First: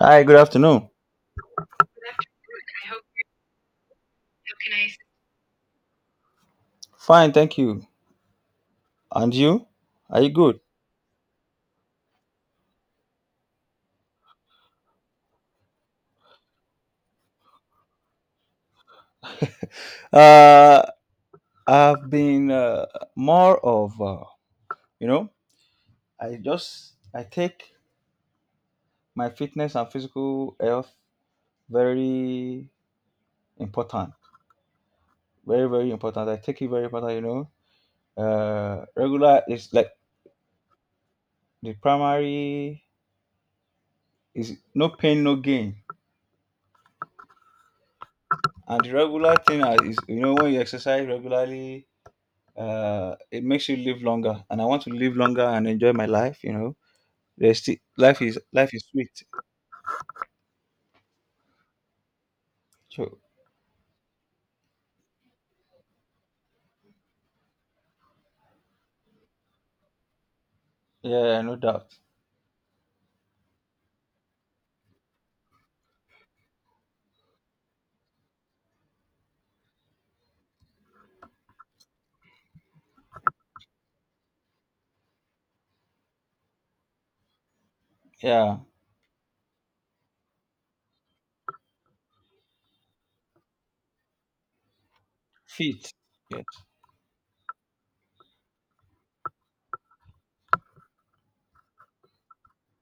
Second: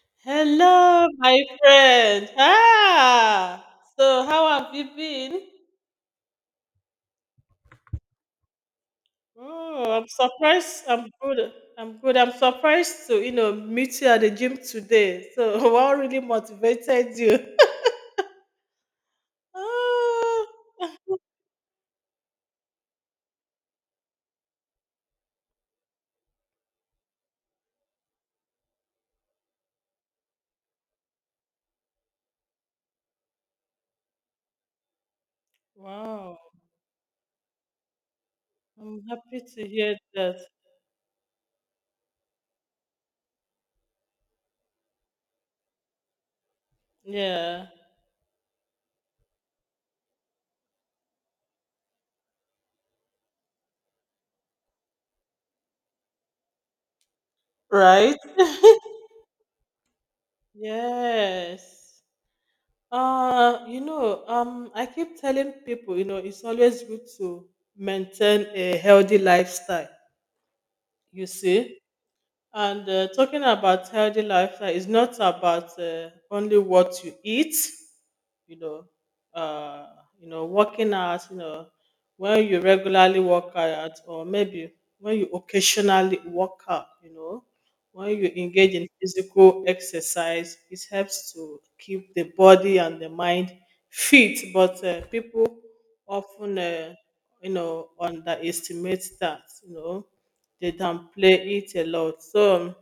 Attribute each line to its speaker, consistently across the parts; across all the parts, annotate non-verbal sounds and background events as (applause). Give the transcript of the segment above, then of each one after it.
Speaker 1: Hi, good afternoon.
Speaker 2: Hello, my friend.
Speaker 1: I hope
Speaker 2: So how
Speaker 1: you
Speaker 2: have you
Speaker 1: can
Speaker 2: been?
Speaker 1: fine, thank you. And you?
Speaker 2: Oh, I'm
Speaker 1: Are you good?
Speaker 2: surprised. I'm good. I'm surprised to meet you at the gym today. So (laughs) what really motivated you? (laughs) Oh,
Speaker 1: Uh, I've been more of, you know, I just I take my fitness and physical health very important, very important. I
Speaker 2: wow,
Speaker 1: take it very important, you know.
Speaker 2: I'm happy
Speaker 1: Regular
Speaker 2: to
Speaker 1: is like
Speaker 2: hear that.
Speaker 1: the primary is no pain, no gain,
Speaker 2: Yeah.
Speaker 1: and the regular thing is you know when you exercise regularly, it makes you live longer and I want to live longer and enjoy my life you know there's still
Speaker 2: Right.
Speaker 1: life is
Speaker 2: (laughs)
Speaker 1: sweet
Speaker 2: Yes.
Speaker 1: so
Speaker 2: I keep telling people, you know, it's always good to maintain a healthy lifestyle. You
Speaker 1: yeah, no
Speaker 2: see,
Speaker 1: doubt.
Speaker 2: and talking about healthy lifestyle is not about only what you eat, you know uh you know, working out, you know, when you regularly work out, or maybe when you occasionally work out, you know, when you
Speaker 1: Yeah,
Speaker 2: engage in physical exercise, it helps to keep the body and the mind fit. But people
Speaker 1: fit. Yes.
Speaker 2: often underestimate that, you know, they downplay it a lot. So,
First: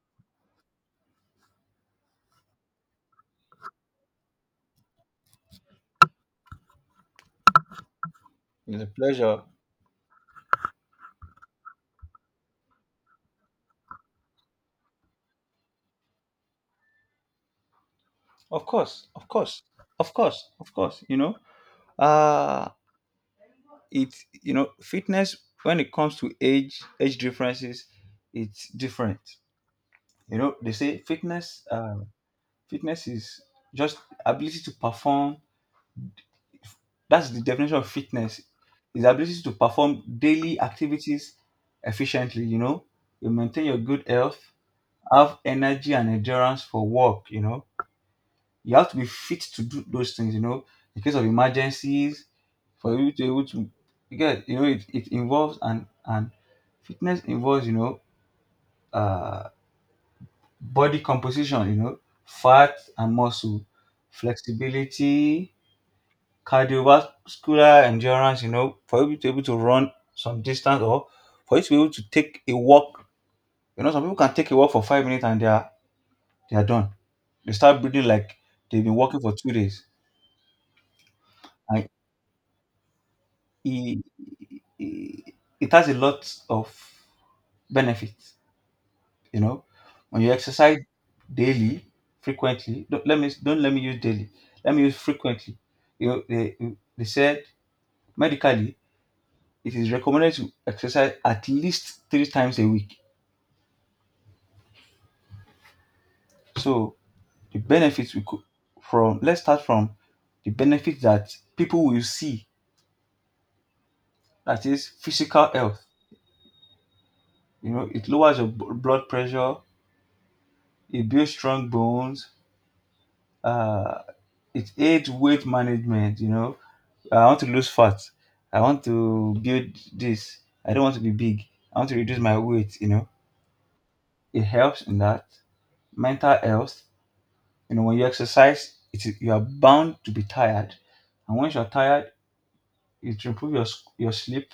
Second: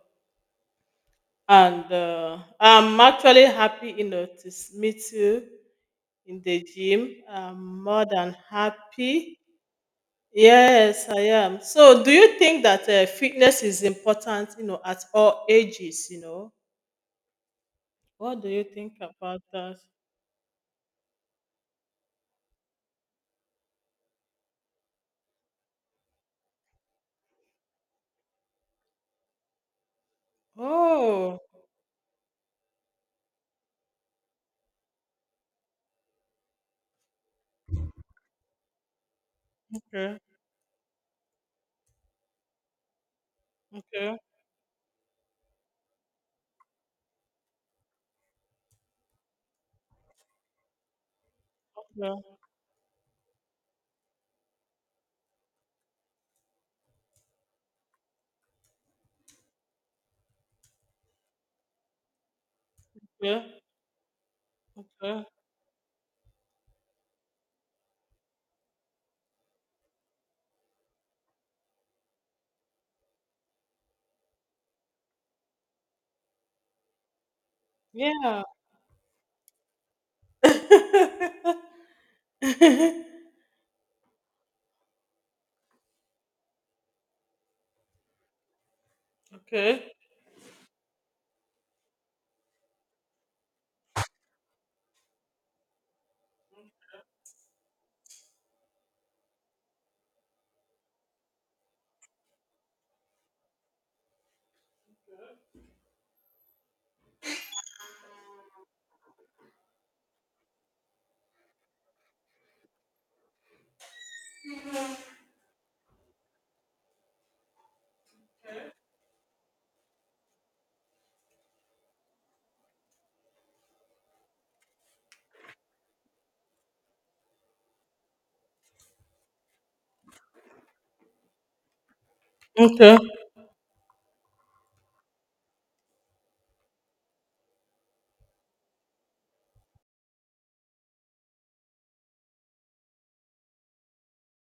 Speaker 2: and I'm actually happy, you know, to meet you in the gym. I'm more than
Speaker 1: It's a
Speaker 2: happy.
Speaker 1: pleasure.
Speaker 2: Yes, I am. So, do you think that fitness is important, you know, at all ages? You know, what do you
Speaker 1: Of
Speaker 2: think
Speaker 1: course, of
Speaker 2: about
Speaker 1: course,
Speaker 2: that?
Speaker 1: of course, of course, you know, uh it's, you know, fitness when it comes to age differences, it's different. You know, they say
Speaker 2: Oh,
Speaker 1: fitness is just ability to perform. That's the definition of fitness. Is the ability to perform
Speaker 2: okay,
Speaker 1: daily activities efficiently, you know. You maintain your good
Speaker 2: okay,
Speaker 1: health, have energy and endurance for work, you know. You have to be fit to do those things, you know, in case of
Speaker 2: yeah,
Speaker 1: emergencies, for you to be able to you get you know it involves and fitness involves, you know, uh body composition, you know, fat and
Speaker 2: yeah,
Speaker 1: muscle,
Speaker 2: okay,
Speaker 1: flexibility, cardiovascular endurance, you know, for you to be able to run some distance or for you to be able to take a walk. You know, some people can take a walk for 5 minutes and they are done. They start breathing like
Speaker 2: yeah.
Speaker 1: they've been walking for 2 days.
Speaker 2: (laughs)
Speaker 1: And it, it, it has a lot of benefits, you know.
Speaker 2: Okay,
Speaker 1: When you exercise daily, frequently, don't let me use daily. Let me use frequently. You know, they said medically it is recommended to exercise at least 3 times a week. So the benefits we could from let's start from the benefits that people will see, that is physical health. You know, it lowers your blood pressure, it builds strong bones, uh, it aids weight management. You know, I want to lose fat, I want to build this, I don't want to be big, I want to reduce my weight. You
Speaker 2: okay,
Speaker 1: know, it helps in that. Mental health. You know, when you exercise, it is, you are bound to be tired, and once you're tired, it improves your your sleep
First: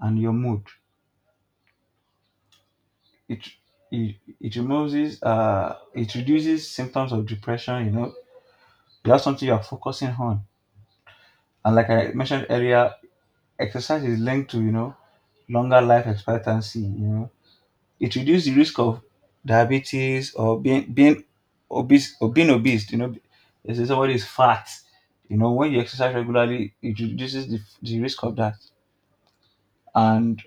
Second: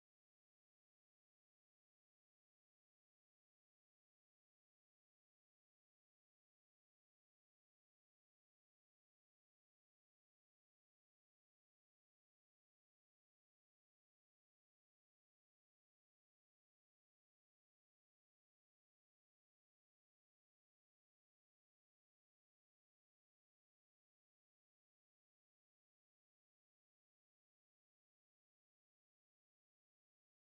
Speaker 1: and your mood. It it removes it reduces symptoms of depression. You know, you have something you are focusing on, and like I mentioned earlier, exercise is linked to, you know, longer life expectancy. You know, it reduces the risk of diabetes or being obese or being obese. You know, they say somebody is fat. You know, when you exercise regularly, it reduces the risk of that. And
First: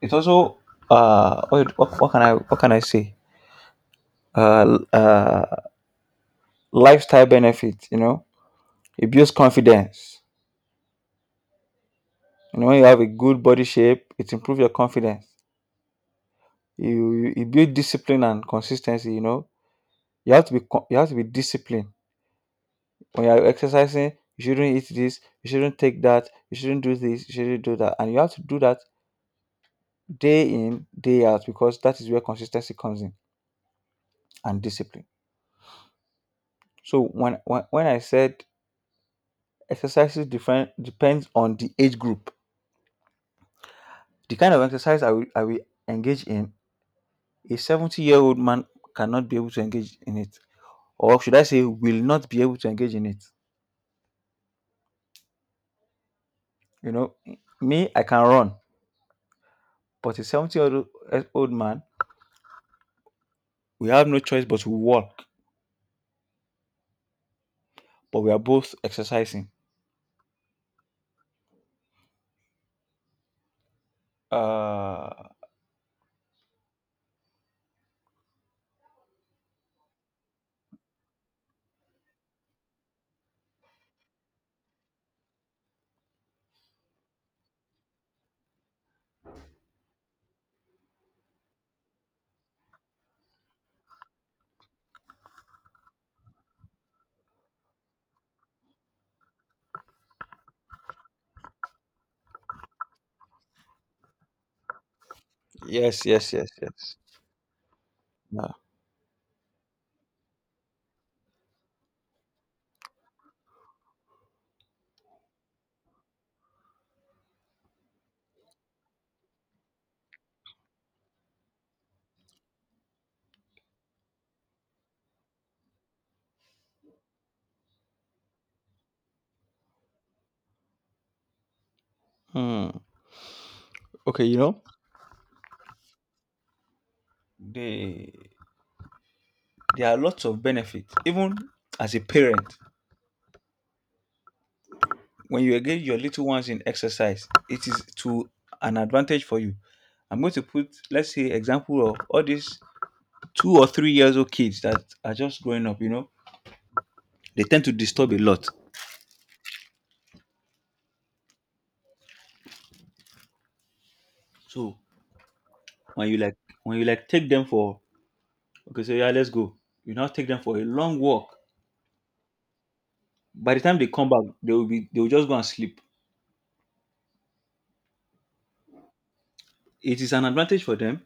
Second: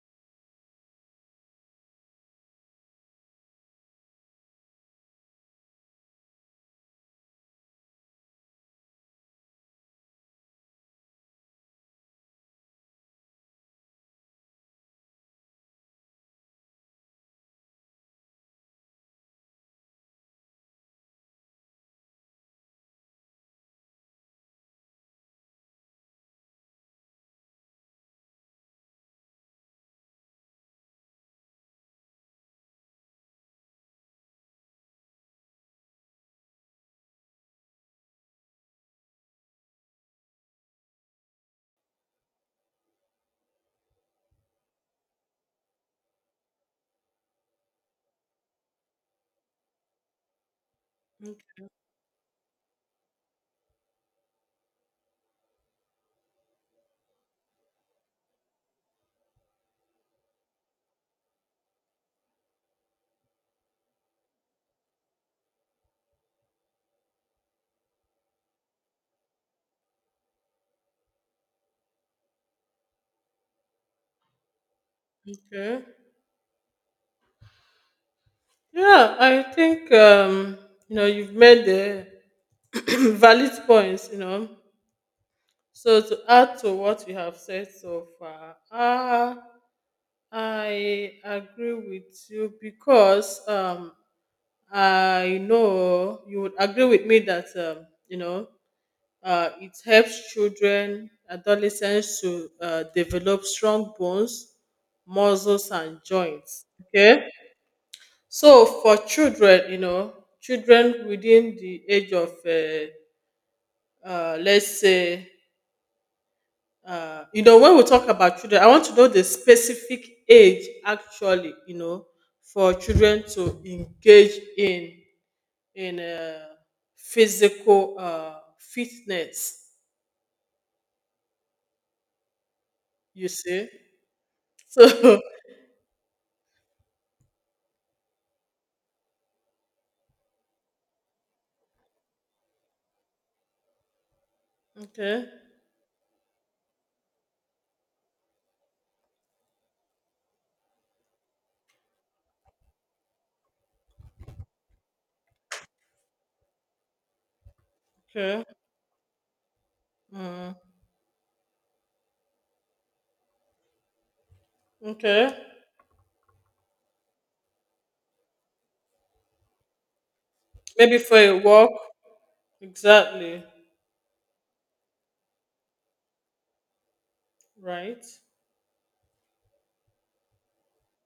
Speaker 1: it also what can I say? Uh, uh Lifestyle benefit, you know. It builds confidence. You know, when you have a good body shape, it improves your confidence. You it builds discipline and consistency, you know. You have to be you have to be disciplined when you're exercising, you shouldn't eat this, you shouldn't take that, you shouldn't do this, you shouldn't do that. And you have to do that day in, day out, because that is where consistency comes in and discipline. So when I said exercises different depends on the age group. The kind of exercise I will engage in, a 70-year-old man cannot be able to engage in it. Or should I say will not be able to engage in it. You know, me, I can run, but a 70 year old man we have no choice but to walk but we are both exercising. Uh,
Speaker 2: okay. Yeah, I think you know, you've made the (clears throat) valid points. You know, so to add to what you have said so far, I agree with you because I know you would agree with me that it helps children, adolescents to develop strong bones, muscles, and
Speaker 1: yes, yes, yes,
Speaker 2: joints.
Speaker 1: yes.
Speaker 2: Okay,
Speaker 1: Yeah.
Speaker 2: so for children, you know, children within the age of, let's say, you know, when we talk about children, I want to know the specific age actually, you know, for children to engage in in uh, physical fitness.
Speaker 1: Hmm.
Speaker 2: You see,
Speaker 1: Okay, you know,
Speaker 2: so
Speaker 1: the, there are lots of benefits. Even as a parent,
Speaker 2: (laughs) okay,
Speaker 1: when you engage your little ones in exercise, it is to an advantage for you. I'm going to put, let's say, example of all these 2 or 3 years old kids that are just growing up. You know, they tend to disturb a
Speaker 2: okay,
Speaker 1: lot.
Speaker 2: mm,
Speaker 1: So
Speaker 2: okay,
Speaker 1: when you like, when you like, take them for okay, so yeah, let's go. You now take them for a
Speaker 2: maybe
Speaker 1: long
Speaker 2: for
Speaker 1: walk
Speaker 2: a walk, exactly,
Speaker 1: by the time they come back they will just go and sleep.
Speaker 2: right.
Speaker 1: It is an advantage for them,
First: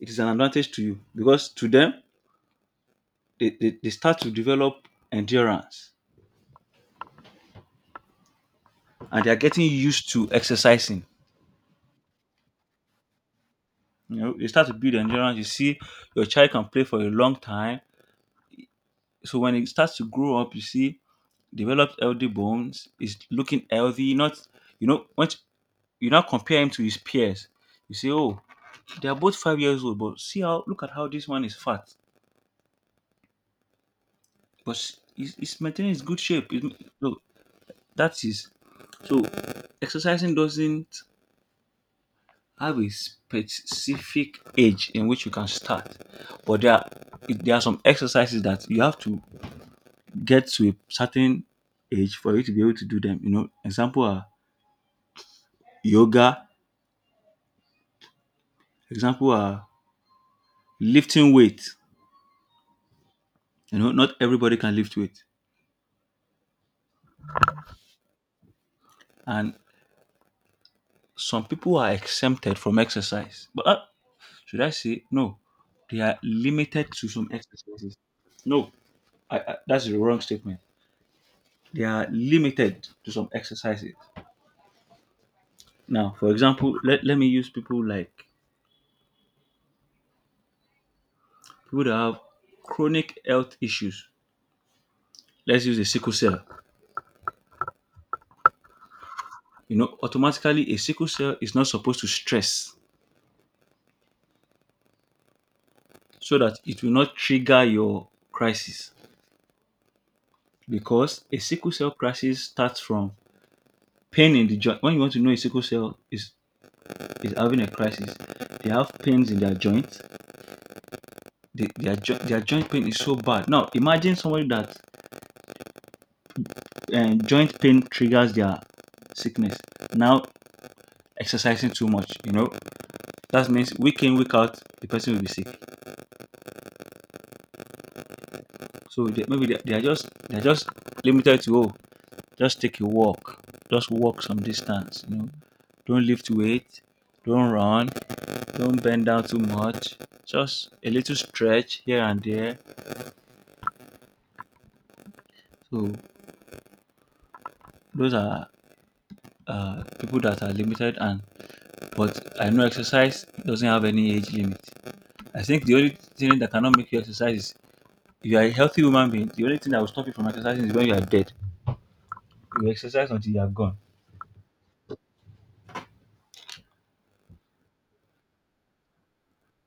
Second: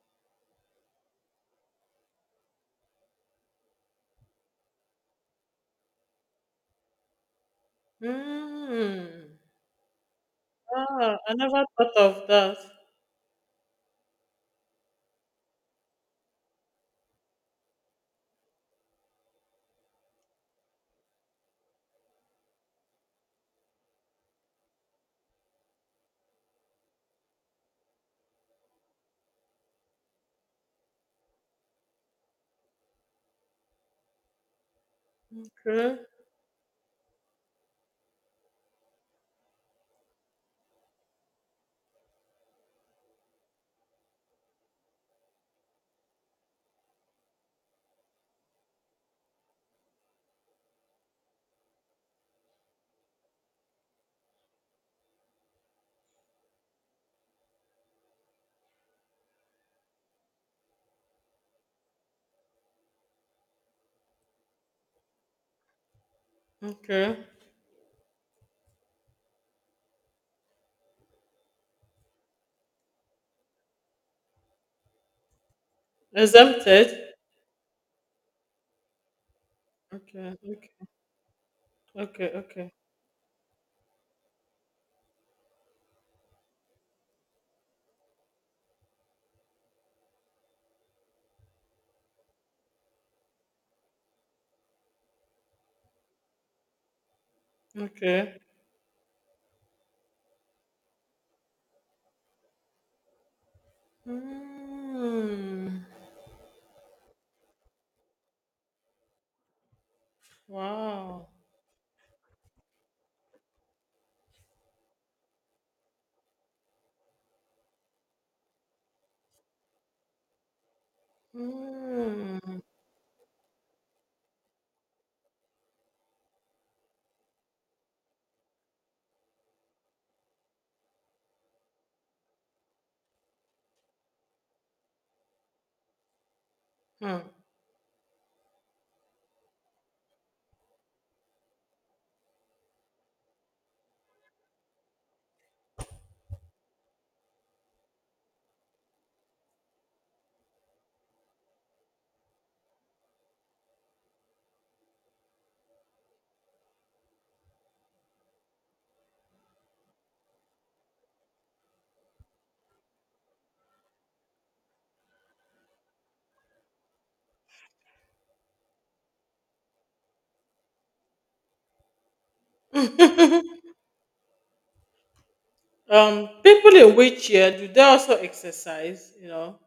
Speaker 1: it is an advantage to you because to them they start to develop endurance and they are
Speaker 2: Hmm.
Speaker 1: getting used to exercising.
Speaker 2: Ah, I never thought of that.
Speaker 1: You know, they start to build endurance, you see, your child can play for a long time. So when it starts to grow up, you see, developed healthy bones, is looking healthy, not, you know, when you now compare him to his peers, you say, oh, they are both 5 years old, but see how look at how this one is fat but it's maintaining
Speaker 2: Okay,
Speaker 1: its good shape. It, so that is so exercising doesn't have a specific age in which you can start, but there are some exercises that you have to get to a certain age for you to be able to do them. You know, example are yoga. Example are lifting weight. You know, not everybody can lift weight,
Speaker 2: okay.
Speaker 1: and some people are exempted from exercise, but that, should I say no? They are
Speaker 2: Exempted.
Speaker 1: limited to some exercises. No, that's the wrong
Speaker 2: Okay,
Speaker 1: statement.
Speaker 2: okay,
Speaker 1: They are
Speaker 2: okay, okay,
Speaker 1: limited to some exercises. Now, for example, let me use people like people that have chronic health issues. Let's use a sickle cell.
Speaker 2: okay.
Speaker 1: You know, automatically a sickle cell is not supposed to stress
Speaker 2: Mm,
Speaker 1: so that it will not trigger your crisis because
Speaker 2: wow.
Speaker 1: a sickle cell crisis starts from pain in the joint. When you want to know a sickle cell is having a crisis. They have pains in their joints. Their their
Speaker 2: Mm,
Speaker 1: joint pain is so bad. Now, imagine somebody that joint pain triggers their sickness. Now, exercising too much, you know, that means week in, week out, the person will be sick.
Speaker 2: hmm.
Speaker 1: So they, maybe they are just limited to, oh, just take a walk, just walk some distance, you know, don't lift weight, don't run, don't bend down too much, just a little stretch here and there. So those are people that are limited and but I know exercise doesn't have any age limit. I think the only thing that cannot make you exercise is if you are a healthy human being, the only thing that will stop you from exercising is when you are dead. You exercise until you are gone.
Speaker 2: People in wheelchair, do they also exercise? You know,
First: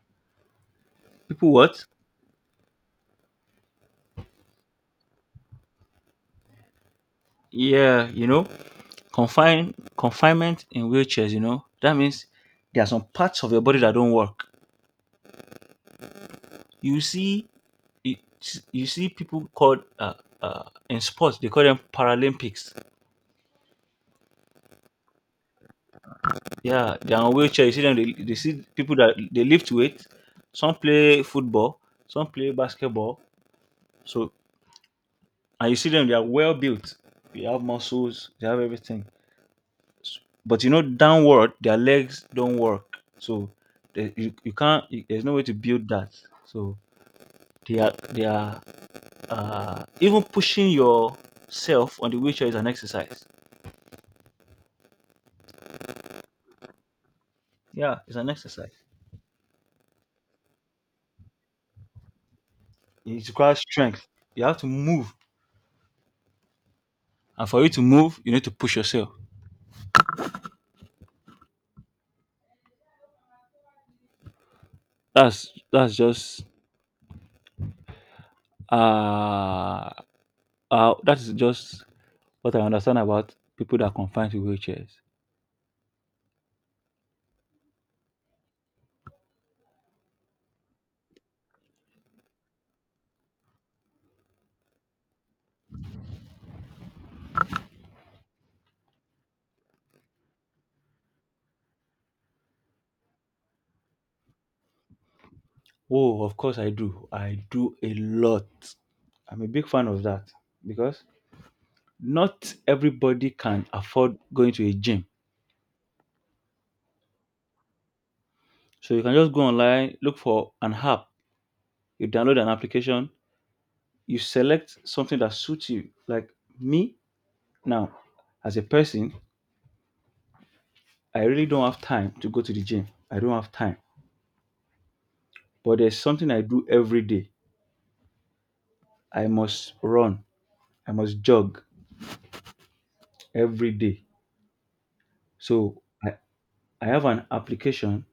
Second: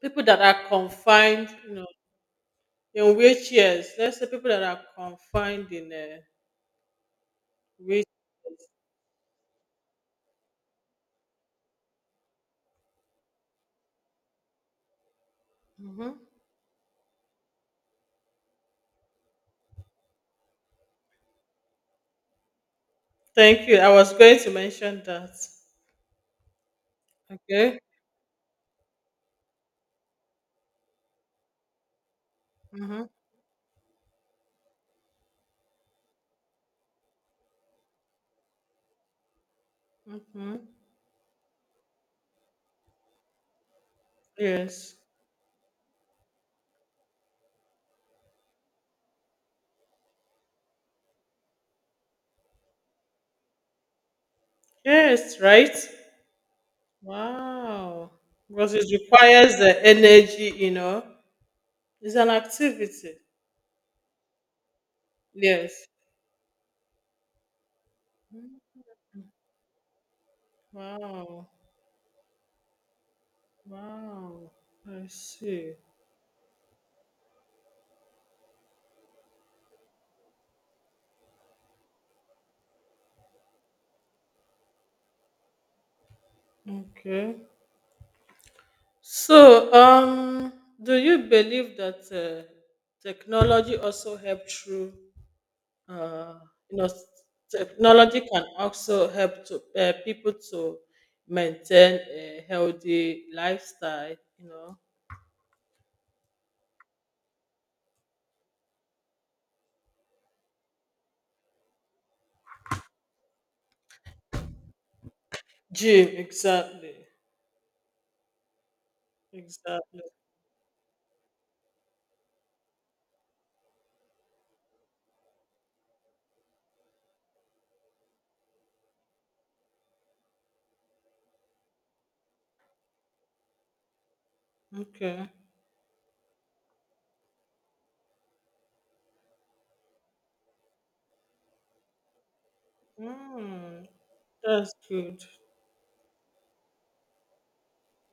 Speaker 2: people that are confined,
Speaker 1: People
Speaker 2: you
Speaker 1: what?
Speaker 2: know, in wheelchairs. Let's say people that are confined in a
Speaker 1: Yeah,
Speaker 2: wheelchair.
Speaker 1: you know, confinement in wheelchairs, you know, that means there are some parts of your body that don't work.
Speaker 2: Hmm.
Speaker 1: You see you, you see people called uh, in sports they call them Paralympics.
Speaker 2: Thank you. I was going to mention that.
Speaker 1: Yeah, they are on wheelchair. You
Speaker 2: Okay.
Speaker 1: see them. They see people that they lift weight. Some play football. Some play
Speaker 2: Mm-hmm.
Speaker 1: basketball. So and you see them. They are well built. They have muscles. They have everything.
Speaker 2: Mm-hmm.
Speaker 1: But you know, downward, their legs don't work. So they, you can't.
Speaker 2: Yes.
Speaker 1: You, there's no way to build that. So they are even pushing yourself on the wheelchair is an exercise.
Speaker 2: Yes, right?
Speaker 1: Yeah,
Speaker 2: Wow.
Speaker 1: it's an exercise.
Speaker 2: Because it requires the energy, you know. It's an activity.
Speaker 1: It requires strength. You have to move,
Speaker 2: Yes.
Speaker 1: and for you to move, you need to push yourself.
Speaker 2: Wow. Wow. I
Speaker 1: That's
Speaker 2: see.
Speaker 1: that's just uh, that's just what I understand about people that are confined to wheelchairs.
Speaker 2: Okay. So, do you believe that technology also help through, uh, you know, technology can also help to people to maintain a healthy lifestyle, you know?
Speaker 1: Oh, of course I do. I do a lot. I'm a big fan of that because not everybody can afford going to a gym.
Speaker 2: Gym, exactly.
Speaker 1: So you can just go online,
Speaker 2: Exactly.
Speaker 1: look for an app, you download an application, you select something that suits you. Like me now, as a person, I really don't have time to go to the gym. I don't have time.
Speaker 2: Okay.
Speaker 1: But there's something I do every day. I must run. I must jog every
Speaker 2: Mm,
Speaker 1: day.
Speaker 2: that's good.
Speaker 1: So I have an application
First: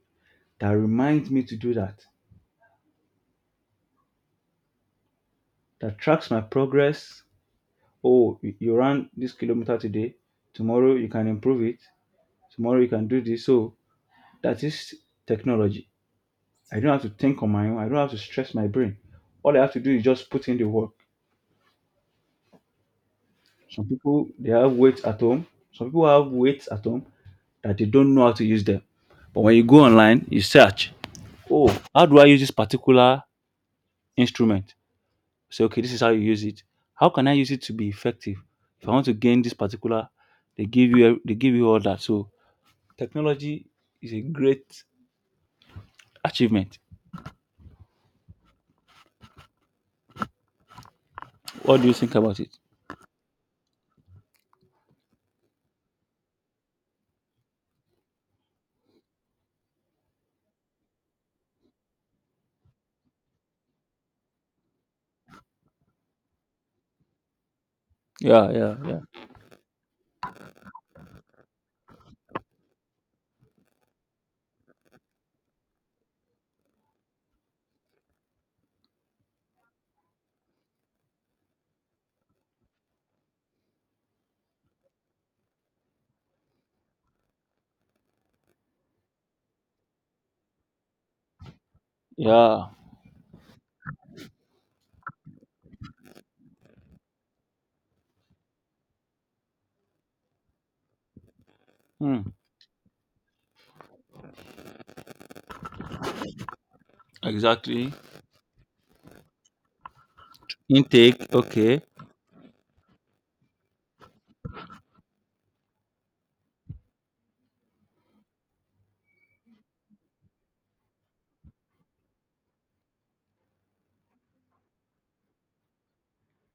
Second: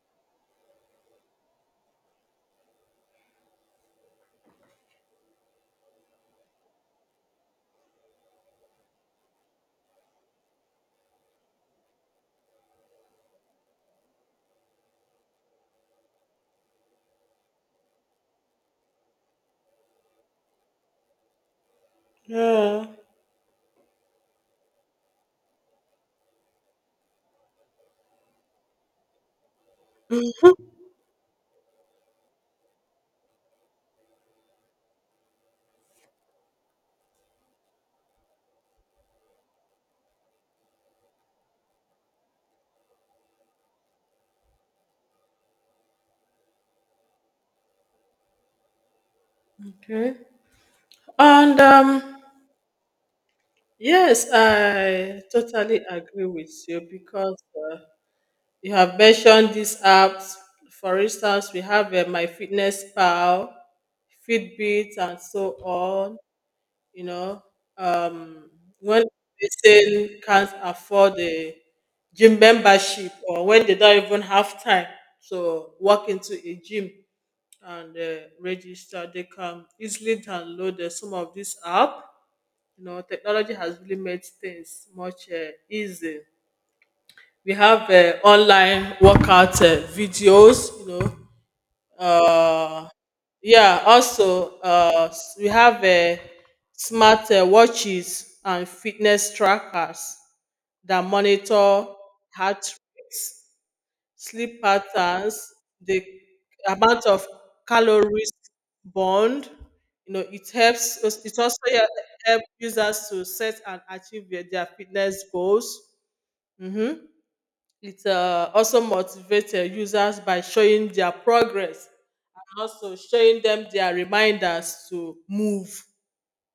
Speaker 1: that reminds me to do that, that tracks my progress. Oh, you ran this kilometer today. Tomorrow you can improve it. Tomorrow you can do this. So that is technology. I don't have to think on my own. I don't have to stress my brain. All I have to do is just put in the work.
Speaker 2: Yeah.
Speaker 1: Some people they have weights at home. Some people have weights at home that they don't know how to use them. But when you go online, you search, oh, how do I use this particular instrument? So okay, this is how you use it. How can I use it to be effective? If I want to gain this particular, they give you they give you all that. So technology is a great achievement.
Speaker 2: Okay. And
Speaker 1: What do you think about it?
Speaker 2: Yes, I totally agree with you because uh, you have mentioned these apps. For instance, we have my fitness pal, Fitbit, and so on. You know, um,
Speaker 1: Yeah, yeah,
Speaker 2: when a
Speaker 1: yeah.
Speaker 2: person can't afford a gym membership, or when they don't even have time to walk into a gym and register, they can easily download some of this app. You know, technology has really made things much easy. We have online workout videos.
Speaker 1: Yeah.
Speaker 2: Uh, yeah. Also, we have smart watches and fitness trackers that monitor
Speaker 1: Hmm.
Speaker 2: heart rate, sleep patterns, the amount of
Speaker 1: Exactly.
Speaker 2: calories burned. You know, it helps.
Speaker 1: Intake.
Speaker 2: It also
Speaker 1: Okay.
Speaker 2: helps users to set and achieve their fitness goals. Mm-hmm. It also motivates users by showing their progress, and also showing them their reminders to move.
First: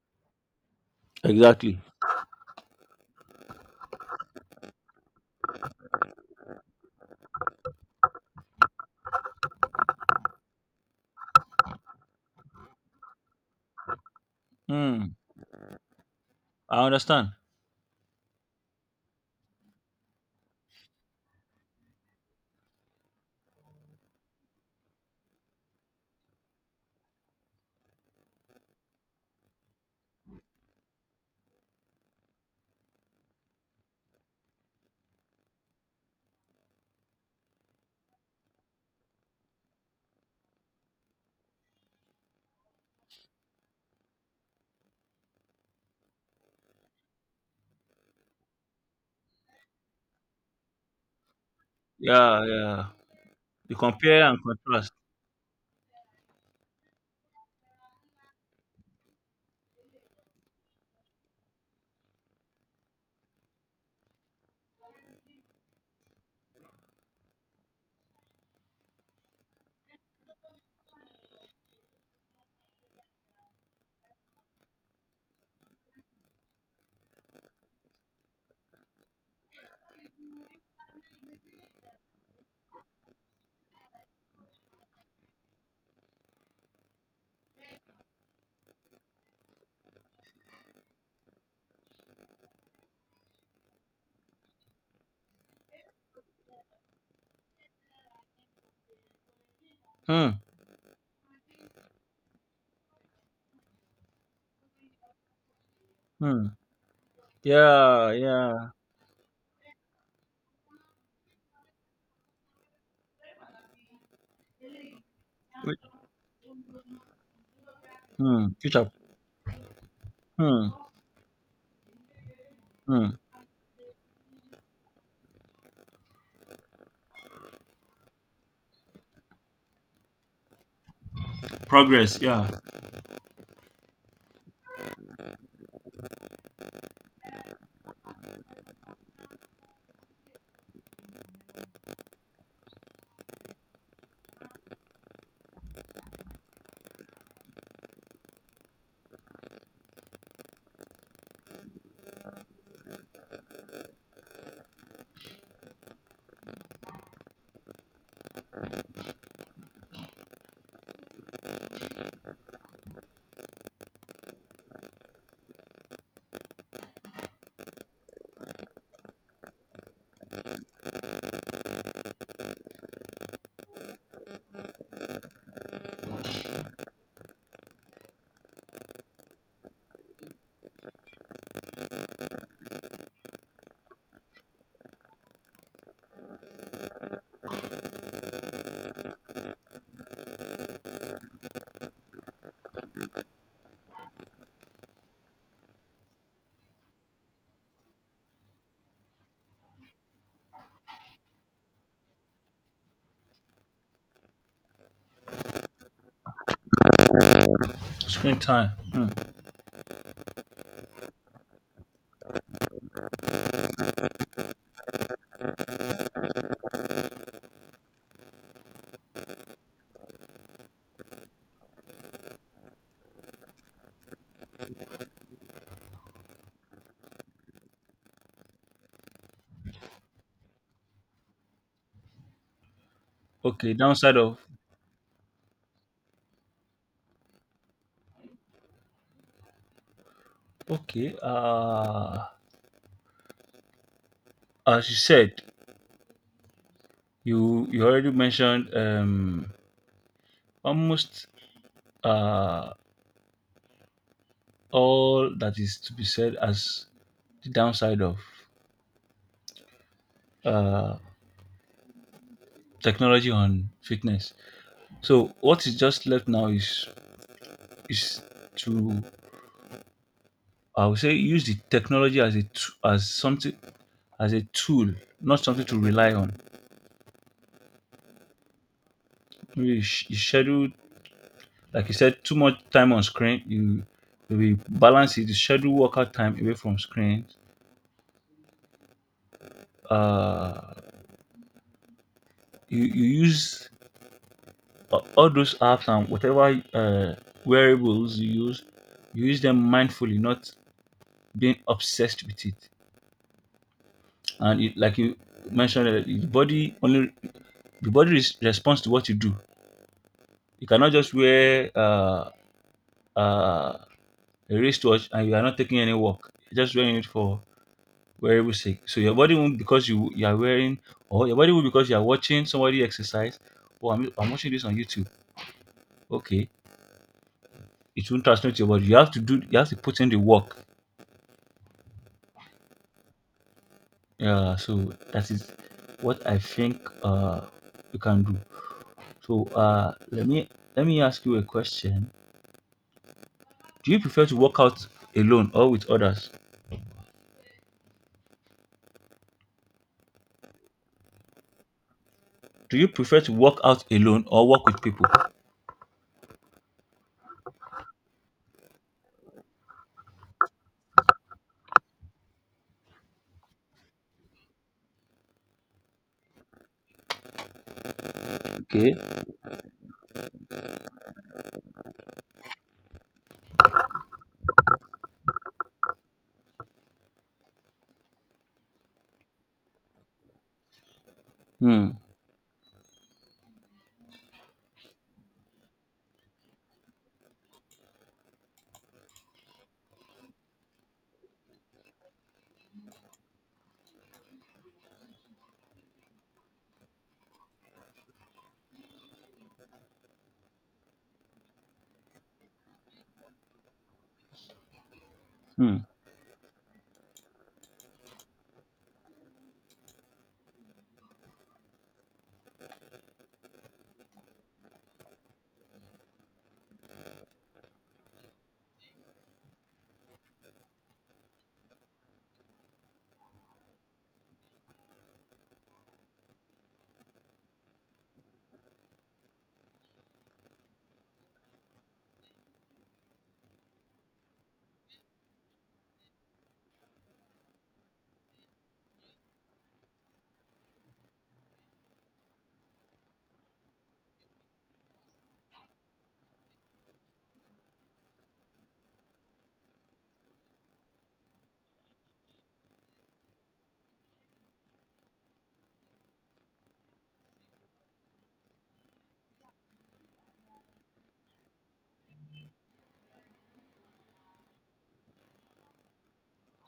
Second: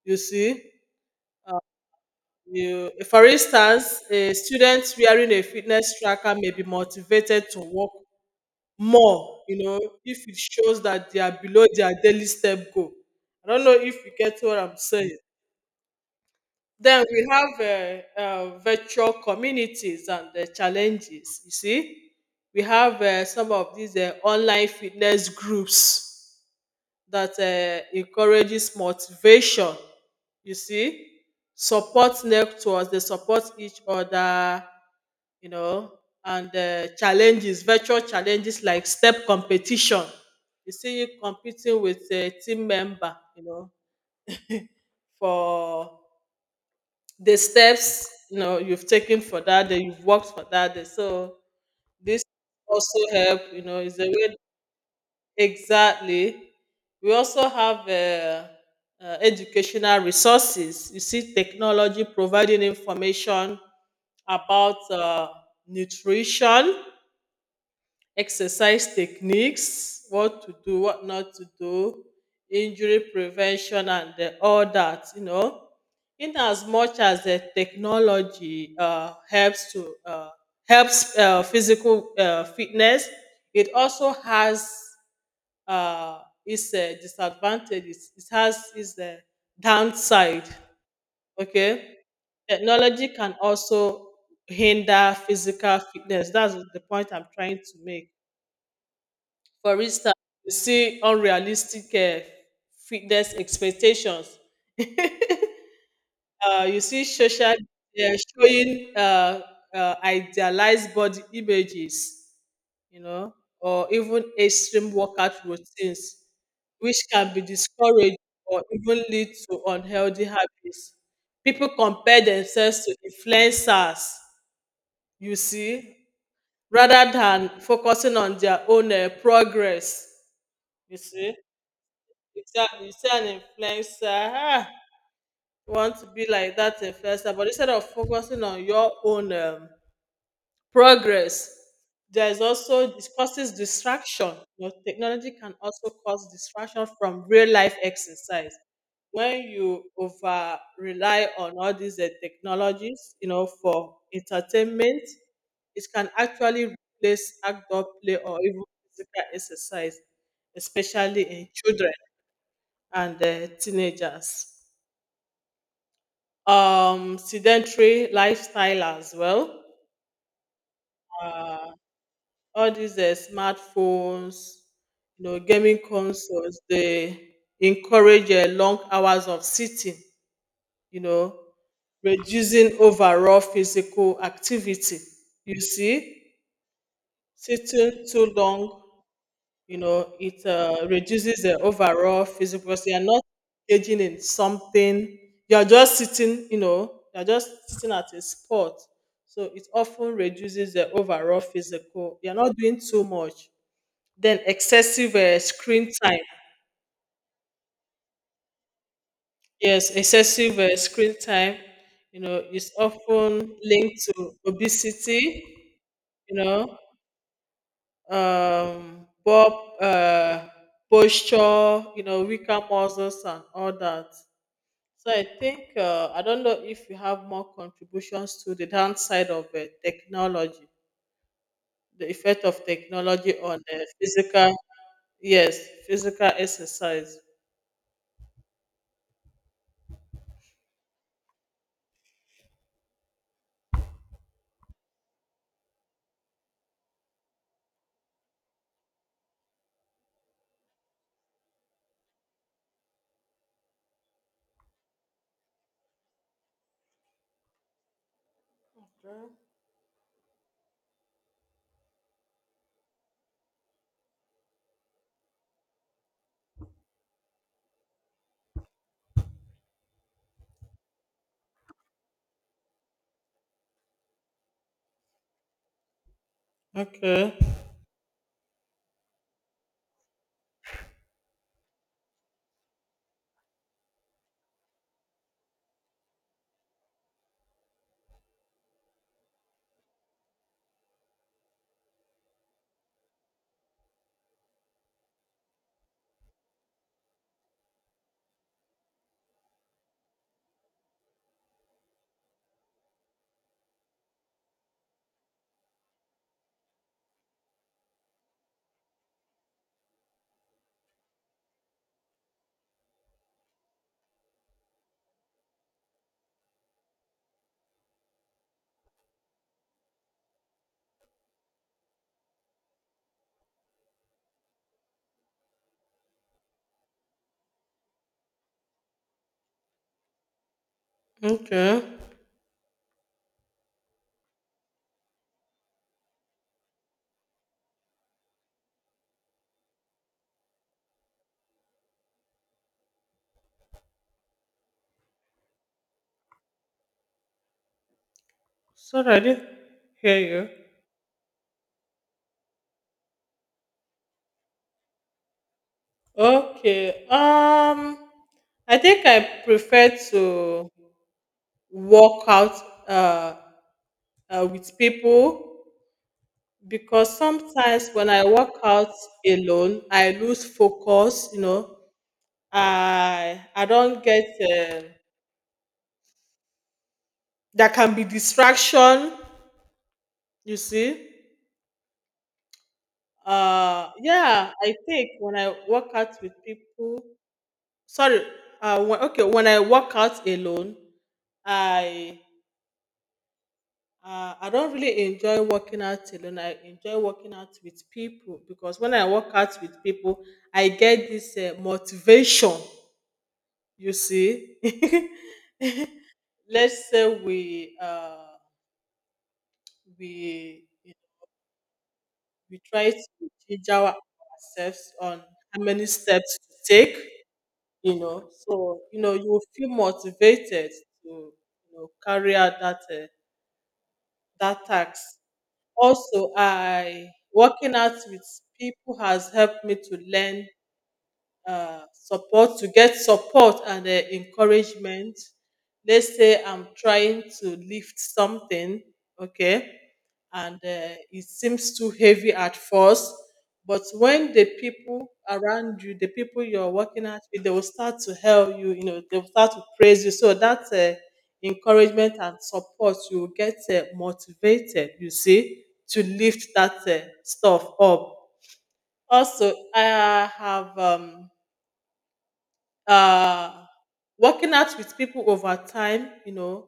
Speaker 2: You see,
Speaker 1: Exactly.
Speaker 2: you, for instance, a student wearing a fitness tracker may be motivated to work more, you know, if it shows that they are below their daily step goal. I don't know if you get what I'm
Speaker 1: Hmm.
Speaker 2: saying.
Speaker 1: I
Speaker 2: Then we
Speaker 1: understand.
Speaker 2: have virtual communities and the challenges. You see, we have some of these online fitness groups that encourages motivation. You see, support networks. They support each other, you know, and challenges, virtual challenges like step competition. You see, you competing with a team member, you know, for the steps, you know, you've taken for that day, you've worked for that day. So this
Speaker 1: Yeah, yeah.
Speaker 2: also help, you
Speaker 1: You
Speaker 2: know, is a
Speaker 1: compare
Speaker 2: way.
Speaker 1: and contrast.
Speaker 2: Exactly. We also have educational resources. You see, technology providing information about nutrition, exercise techniques, what to do, what not to do, injury prevention, and all that. You know, in as much as the technology helps physical fitness, it also has uh, its disadvantages. It has its downside. Okay, technology can also hinder physical fitness. That's the point I'm trying to make. For instance,
Speaker 1: Hmm,
Speaker 2: you see, unrealistic fitness expectations, (laughs)
Speaker 1: hmm.
Speaker 2: you see, social
Speaker 1: Yeah,
Speaker 2: media
Speaker 1: yeah.
Speaker 2: showing idealized body images, you know, or even extreme workout
Speaker 1: Whi
Speaker 2: routines which can be discouraging,
Speaker 1: hmm,
Speaker 2: or
Speaker 1: future.
Speaker 2: even lead to unhealthy
Speaker 1: Hmm,
Speaker 2: habits. People compare themselves to
Speaker 1: hmm.
Speaker 2: influencers, you see, rather than focusing on their own progress. You see,
Speaker 1: Progress, yeah.
Speaker 2: You sound influencer. Ah, you want to be like that influencer, but instead of focusing on your own progress, there is also this causes distraction. Your technology can also cause distraction from real life exercise. When you over rely on all these technologies, you know, for entertainment, it can actually replace outdoor play, or even physical exercise, especially in children and teenagers. Sedentary lifestyle as well. Uh, all these smartphones, you know, gaming consoles, they encourage long hours of sitting, you know, reducing overall physical activity. You see, sitting too long, you know, it reduces the overall physical, because you're not engaging in something, you're just sitting, you know, you're just sitting at a spot, so it often reduces the overall physical, you're not doing too much. Then excessive screen time,
Speaker 1: Screen time. Hmm.
Speaker 2: yes, excessive screen time, you know, is often linked to obesity, you know, poor uh, posture, you know, weaker muscles and all that. So I think I don't know if you have more contributions to the downside of technology, the effect of technology on
Speaker 1: Okay, downside of.
Speaker 2: physical, yes, physical exercise.
Speaker 1: Okay, as you said, you already mentioned almost uh all that is to be said as the downside of uh technology on fitness. So what is just left now is is to, I would say, use the technology as as something as a tool, not something to rely on.
Speaker 2: Okay,
Speaker 1: Maybe you schedule, like you said, too much time on screen. You maybe balance it. You schedule workout time away from screen. Uh, you use all those apps and whatever wearables you use them mindfully, not being obsessed with it. And it, like you mentioned, the body only, the body responds to what you do. You cannot just wear, uh, a wristwatch, and you are not taking any walk, you're just wearing it for wearable sake. So your body won't because you are wearing, or your body will because you are watching somebody exercise. Oh, I'm watching this on YouTube. Okay, it won't transmit to your body. You have to do. You have to put in the work.
Speaker 2: okay.
Speaker 1: Yeah. So that is what I think you can do. So let me ask you a question. Do you prefer to work out alone or with others?
Speaker 2: Sorry, I didn't hear you.
Speaker 1: Do you prefer to work out alone or work with people?
Speaker 2: Okay. I think I prefer to work out uh, with people, because sometimes when I work out
Speaker 1: Okay.
Speaker 2: alone, I lose focus. You know, I don't get, um, there can be distraction, you see.
Speaker 1: Hmm.
Speaker 2: Uh, yeah, I think when I work out with people, sorry, uh, when, okay, when I work out alone, I I don't really enjoy working out alone. I enjoy working out with people, because when I work out with people, I get this motivation. You see, (laughs)
Speaker 1: Hmm.
Speaker 2: let's say we we try to gauge ourselves on how many steps to take, you know. So, you know, you will feel motivated to, you know, carry out that task. Also, I working out with people has helped me to learn support to get support and encouragement. Let's say I'm trying to lift something, okay, and it seems too heavy at first, but when the people around you, the people you're working at with, they will start to help you, you know, they'll start to praise you, so that's encouragement and support, you will get motivated, you see, to lift that stuff up. Also I have uh, working out with people over time, you know,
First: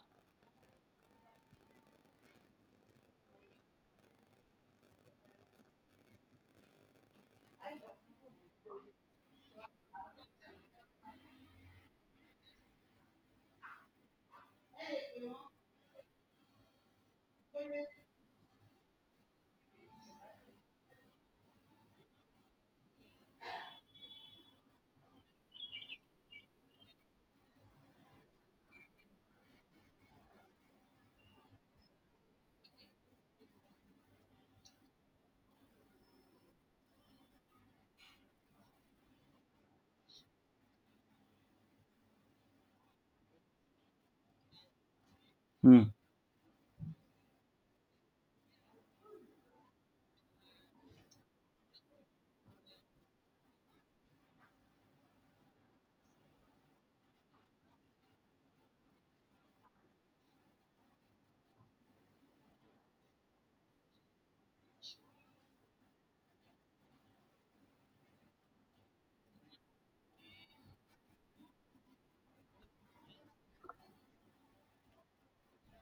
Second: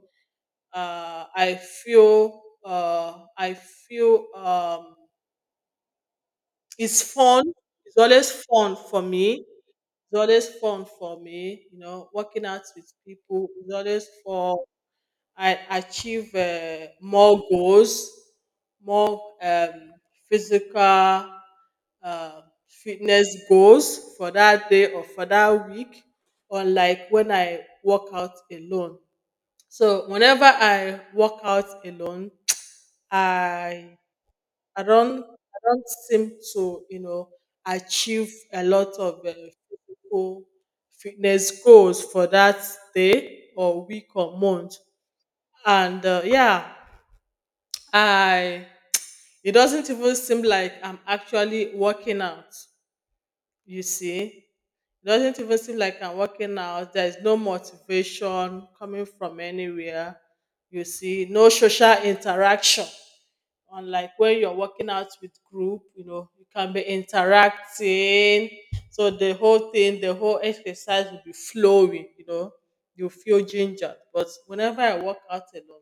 Speaker 2: I feel it's fun. It's always fun for me. It's always fun for me, you know, working out with people is always fun. I achieve more goals, more physical uh, fitness goals for that day or for that week, unlike when I work out alone. So whenever I work out alone, (tsk) I I don't seem to, you know, achieve a lot of physical fitness goals for that day or week or month,
Speaker 1: Hmm.
Speaker 2: and yeah, I it doesn't even seem like I'm actually working out, you see, it doesn't even seem like I'm working out, there's no motivation coming from anywhere, you see, no social interaction, unlike when you're working out with group, you know, you can be interacting, so the whole exercise will be flowing, you know, you feel gingered, but whenever I work out alone,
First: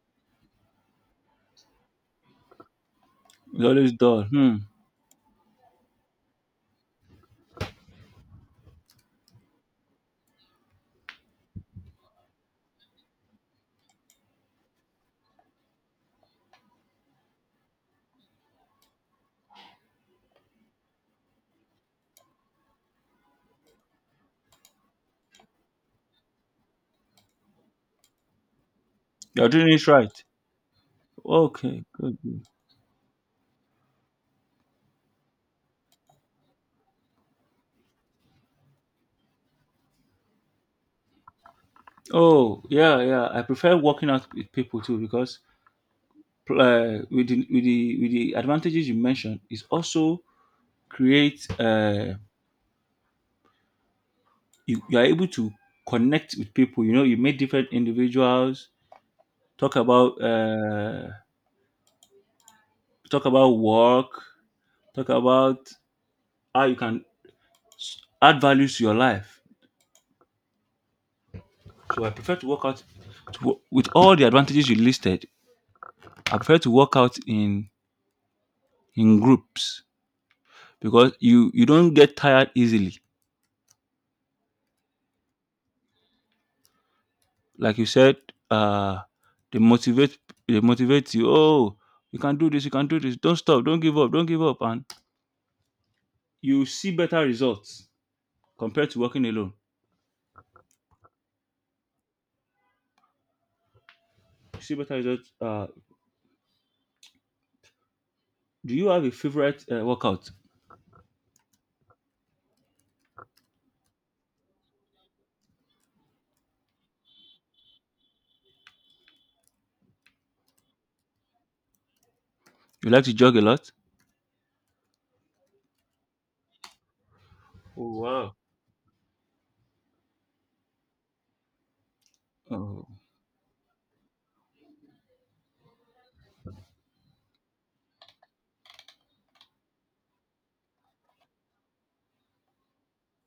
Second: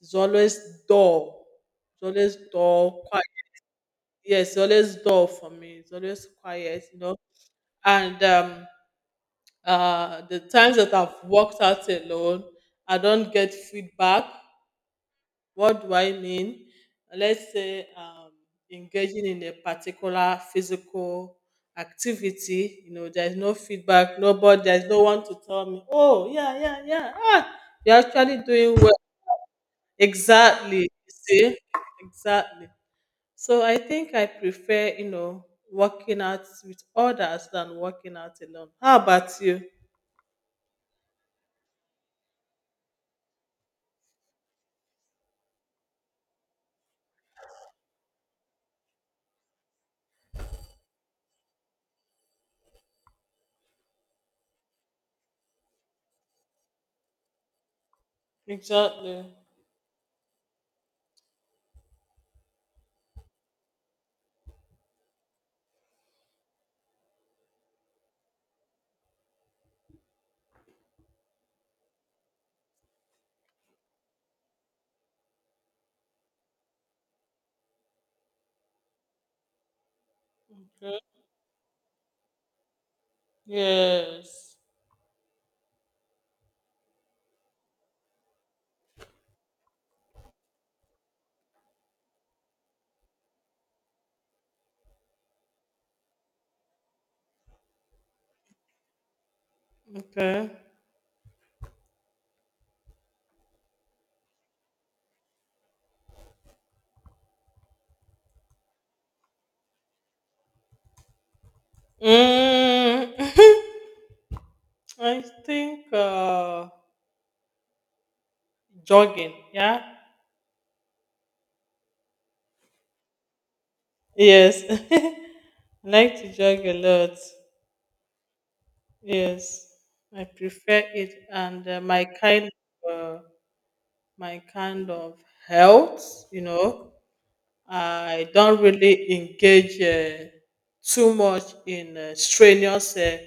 Speaker 2: it's always dull. It's always dull, quiet.
Speaker 1: It's always dull.
Speaker 2: Yes, it's
Speaker 1: Hmm.
Speaker 2: always dull for me. It's always quiet, you know. And The times that I've worked out alone, I don't get feedback. What do I mean? Let's say engaging in a particular physical activity, you know, there's no feedback, nobody, there's no one to tell me, oh, yeah, yeah, yeah, ah, you're actually doing well.
Speaker 1: You're doing it right.
Speaker 2: Exactly. You see?
Speaker 1: Okay, good, good.
Speaker 2: Exactly. So I think I prefer, you know, working out with others than working out alone. How about you?
Speaker 1: Oh, yeah, yeah. I prefer working out with people too because with the advantages you mentioned, it also creates you are able to connect with people. You know, you meet different individuals,
Speaker 2: Exactly.
Speaker 1: talk about uh talk about work, talk about how you can add value to your life. So I prefer to work out with all the advantages you listed. I prefer to work out in groups because
Speaker 2: Okay.
Speaker 1: you don't get tired easily.
Speaker 2: Yes.
Speaker 1: Like you said, uh, they motivate they motivate you. Oh, you can do this. You can do this. Don't stop. Don't give up. Don't give up. And you see better results compared to working alone.
Speaker 2: Okay.
Speaker 1: You see better results. Do you have a favorite workout?
Speaker 2: Mm, (laughs) I think jogging. Yeah.
Speaker 1: You like to jog a lot?
Speaker 2: Yes. (laughs) I like to jog a lot.
Speaker 1: Oh, wow.
Speaker 2: Yes. I prefer it, and
Speaker 1: Oh,
Speaker 2: of uh, my kind of health. You know, I don't really engage too much in strenuous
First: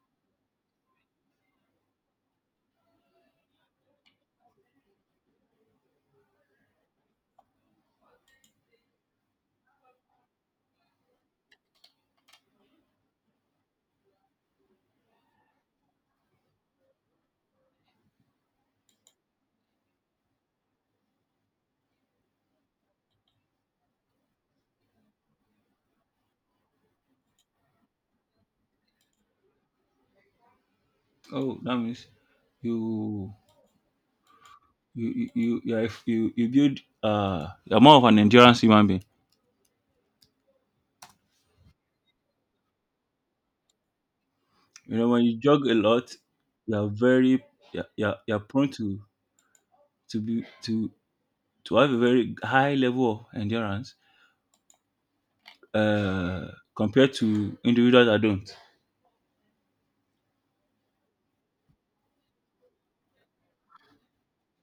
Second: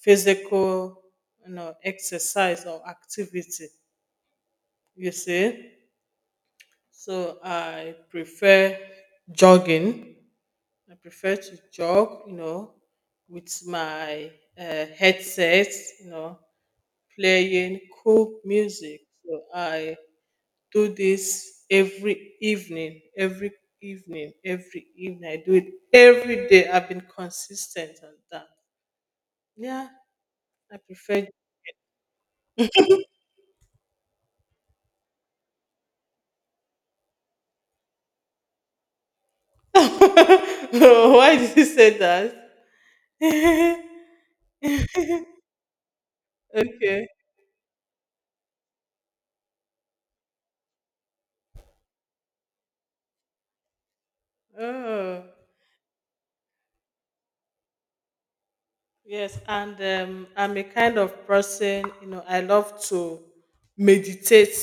Speaker 2: physical, exercise or activity, you see. So I prefer jogging. I prefer to jog, you know, with my headset, you know, playing cool music. So I do this every evening, every evening. I do it every day. I've been consistent on that. Yeah, I prefer.
Speaker 1: oh, that means you you're more of an endurance human being.
Speaker 2: (laughs) Why did you say that? (laughs)
Speaker 1: You know, when you jog a lot, you are
Speaker 2: Okay.
Speaker 1: very, you're prone to be to have a very high level of endurance,
Speaker 2: Oh,
Speaker 1: uh, compared to individuals that don't.
Speaker 2: yes. And I'm a kind of person, you know, I love to meditate.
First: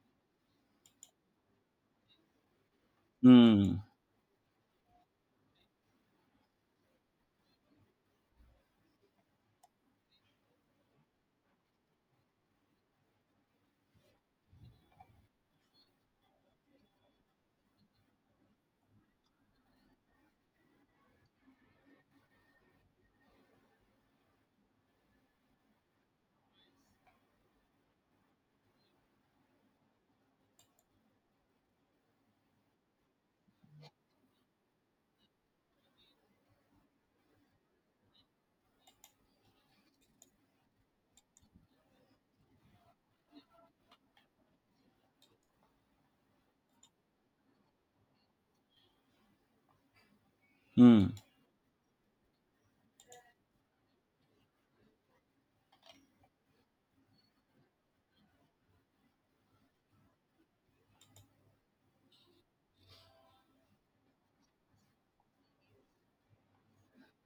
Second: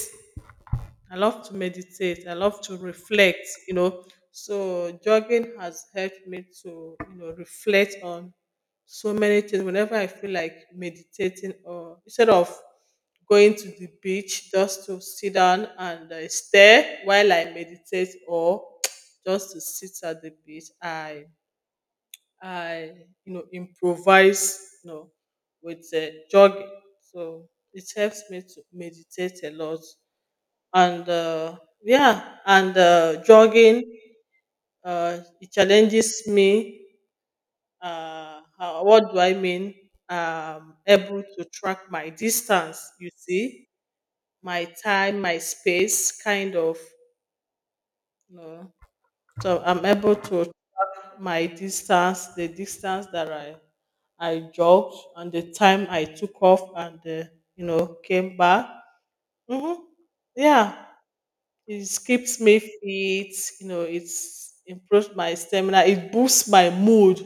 Speaker 2: I love to reflect, you
Speaker 1: Hmm.
Speaker 2: know. So jogging has helped me to, you know, reflect on so many things. Whenever I feel like meditating, or instead of going to the beach just to sit down and stare while I meditate, or (tsk) just to sit at the beach, I, you know, improvise, you know, with jogging. So it helps me to meditate a lot, and yeah, and jogging, it challenges me. How, what do I mean Able to track my distance, you see, my time, my space, kind of, you know. So I'm able to
Speaker 1: Hmm.
Speaker 2: track my distance, the distance that I jogged, and the time I took off and you know came back. Hmm. Yeah. It keeps me fit. You know, it's improves my stamina. It boosts my mood.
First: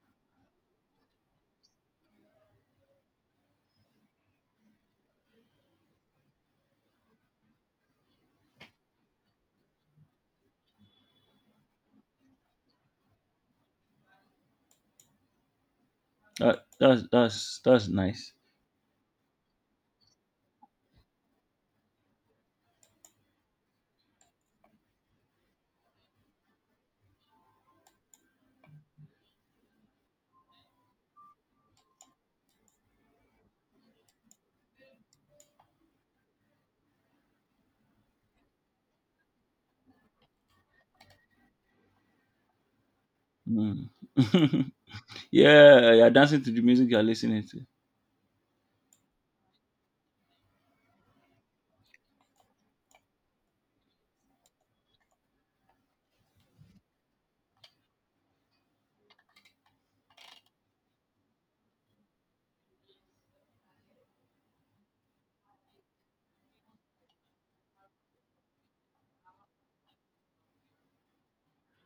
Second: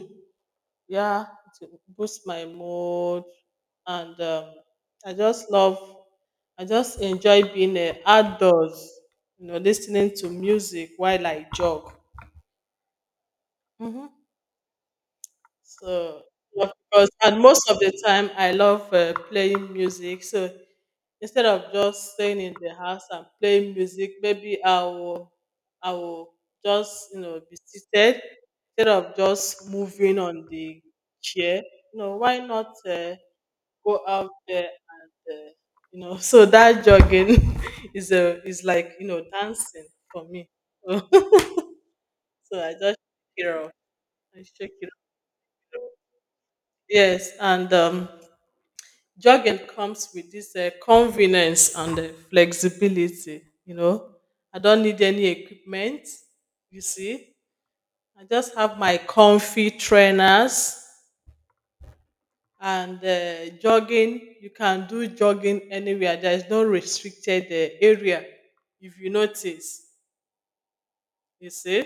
Speaker 2: Yeah, it boosts my mood, and I just love. I just enjoy being outdoors. You know, listening to music while I jog. Mhm. So,
Speaker 1: That,
Speaker 2: of
Speaker 1: that's
Speaker 2: course, and
Speaker 1: that's
Speaker 2: most of
Speaker 1: that's
Speaker 2: the time
Speaker 1: nice.
Speaker 2: I love playing music. So instead of just staying in the house and playing music, maybe I will just you know be seated instead of just moving on the chair. You know, why not go out there and you know? (laughs) So that jogging (laughs) is a is like you know dancing for me. (laughs) So I just shake it off.
Speaker 1: Hmm.
Speaker 2: I shake
Speaker 1: (laughs)
Speaker 2: it off.
Speaker 1: Yeah, you're dancing to the music you're
Speaker 2: Yes,
Speaker 1: listening to.
Speaker 2: and jogging comes with this convenience and flexibility, you know. I don't need any equipment, you see. I just have my comfy trainers, and jogging, you can do jogging anywhere. There is no restricted area, if you notice, you see.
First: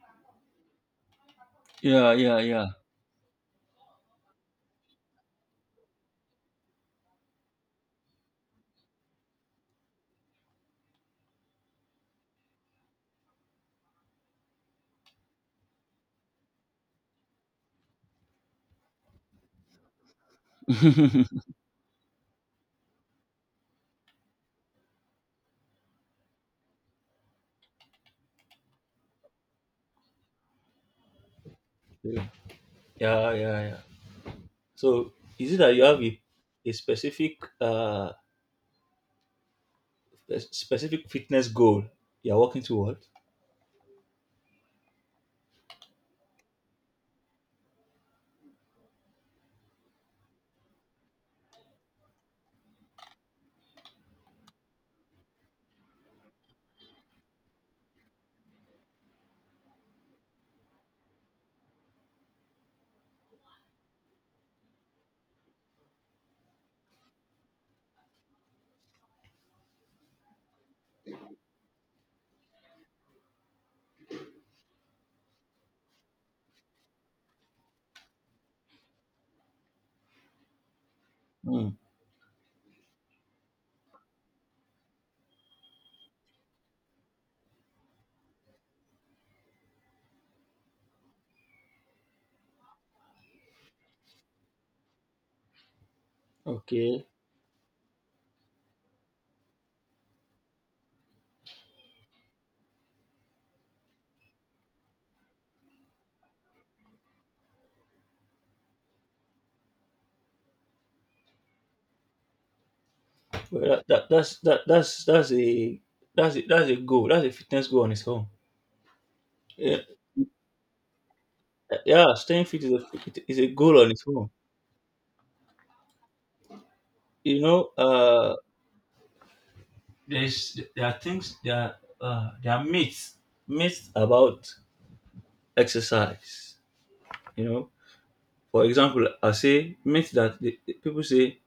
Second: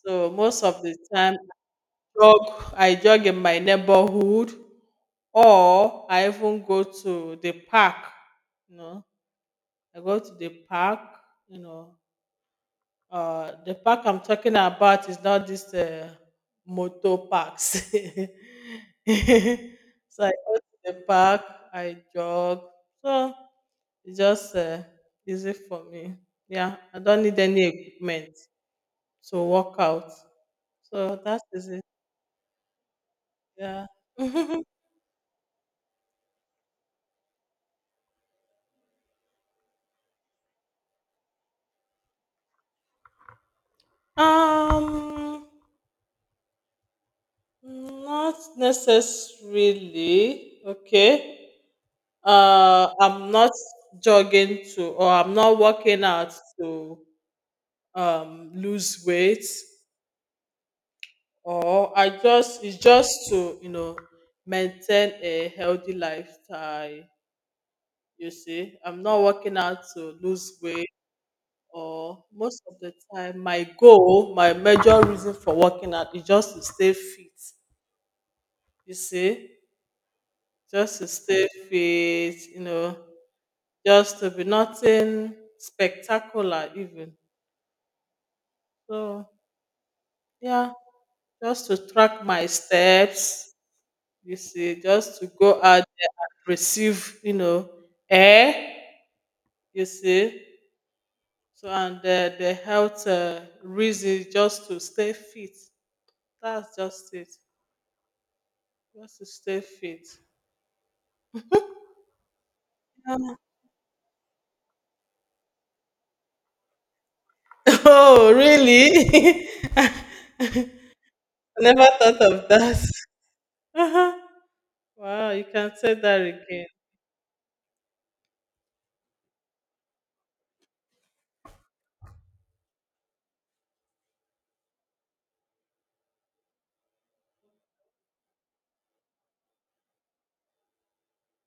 Speaker 2: So most of the time I
Speaker 1: Yeah, yeah,
Speaker 2: jog.
Speaker 1: yeah.
Speaker 2: I jog in my neighborhood or I even go to the park. No. I go to the park, you know. The park I'm talking about is not this motor parks. (laughs) So I go to the park,
Speaker 1: (laughs)
Speaker 2: I jog. So it's just easy for me. Yeah, I don't need any equipment to work out. So that is it.
Speaker 1: Yeah, yeah, yeah.
Speaker 2: Yeah. (laughs)
Speaker 1: So is it that you have a specific uh a specific fitness goal you're working toward?
Speaker 2: um, Not necessarily. Okay. Uh, I'm not jogging to, or I'm not working out to lose weight, or I just, it's just to, you know, maintain a healthy lifestyle. You see, I'm not working out to lose weight. Or most of the time my goal, my major reason for working out, is just to stay fit. You see, just to stay fit, you know, just to be nothing spectacular even. So yeah, just to track my steps, you see, just to go out there and
Speaker 1: Okay,
Speaker 2: receive, you know, air, you see. So and the health reason, just to stay fit. That's just it. Just to stay fit. Yeah.
Speaker 1: well, that's a goal. That's a fitness
Speaker 2: (laughs)
Speaker 1: goal on its own.
Speaker 2: Oh, really? (laughs)
Speaker 1: Yeah,
Speaker 2: I never
Speaker 1: yeah,
Speaker 2: thought
Speaker 1: staying
Speaker 2: of
Speaker 1: fit is
Speaker 2: that.
Speaker 1: a goal on its
Speaker 2: Uh-huh.
Speaker 1: own.
Speaker 2: Wow, you can say that again.
Speaker 1: You know, there's there are things, there are uh, there are myths myths about exercise. You know, for example, I say myth that the people say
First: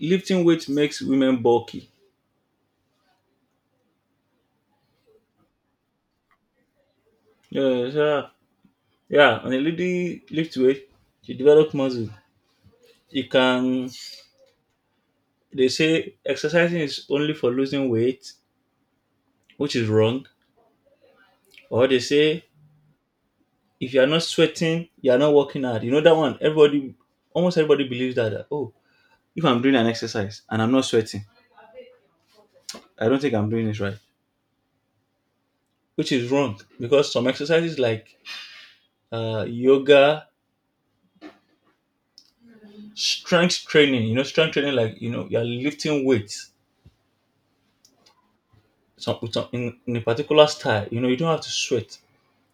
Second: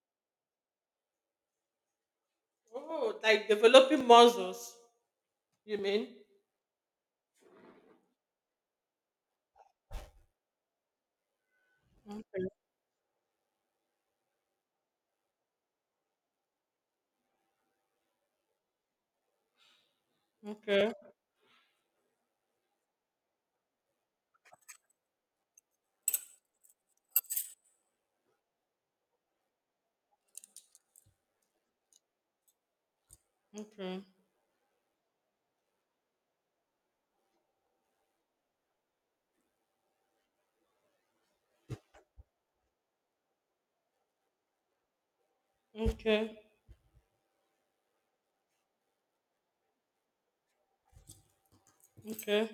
Speaker 1: lifting weight makes women bulky.
Speaker 2: Oh, like developing muscles, you mean?
Speaker 1: Yeah, yeah, yeah. When a lady lifts weight, she develops muscle.
Speaker 2: Mm.
Speaker 1: You can. They say exercising is only for losing weight, which is wrong.
Speaker 2: Okay,
Speaker 1: Or they say if you are not sweating, you are not working hard. You know that one. Everybody, almost everybody believes that, oh, if I'm doing an exercise and I'm not sweating, I don't think I'm doing it right.
Speaker 2: okay.
Speaker 1: Which is wrong because some exercises like yoga, strength training. You know, strength training, like, you know, you're lifting
Speaker 2: Okay,
Speaker 1: weights. Some, with some in a particular style. You know, you don't have to sweat,
Speaker 2: okay.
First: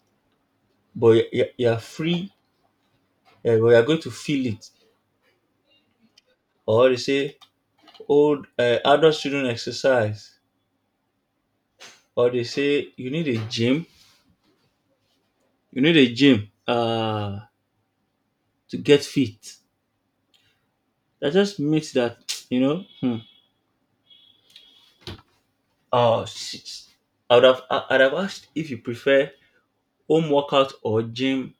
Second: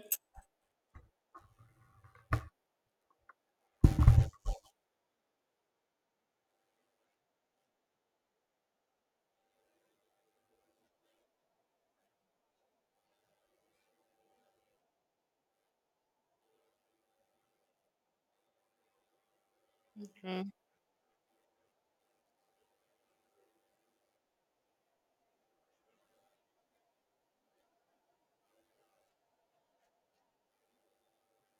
Speaker 1: but you're free. You're going to feel it. Or they say old adult children exercise, or they say you need a gym, you need a gym uh to get fit.
Speaker 2: Mm.
Speaker 1: That just makes that. (tsk) You know. Hmm. Oh, shit. I'd have asked if you prefer home workout or gym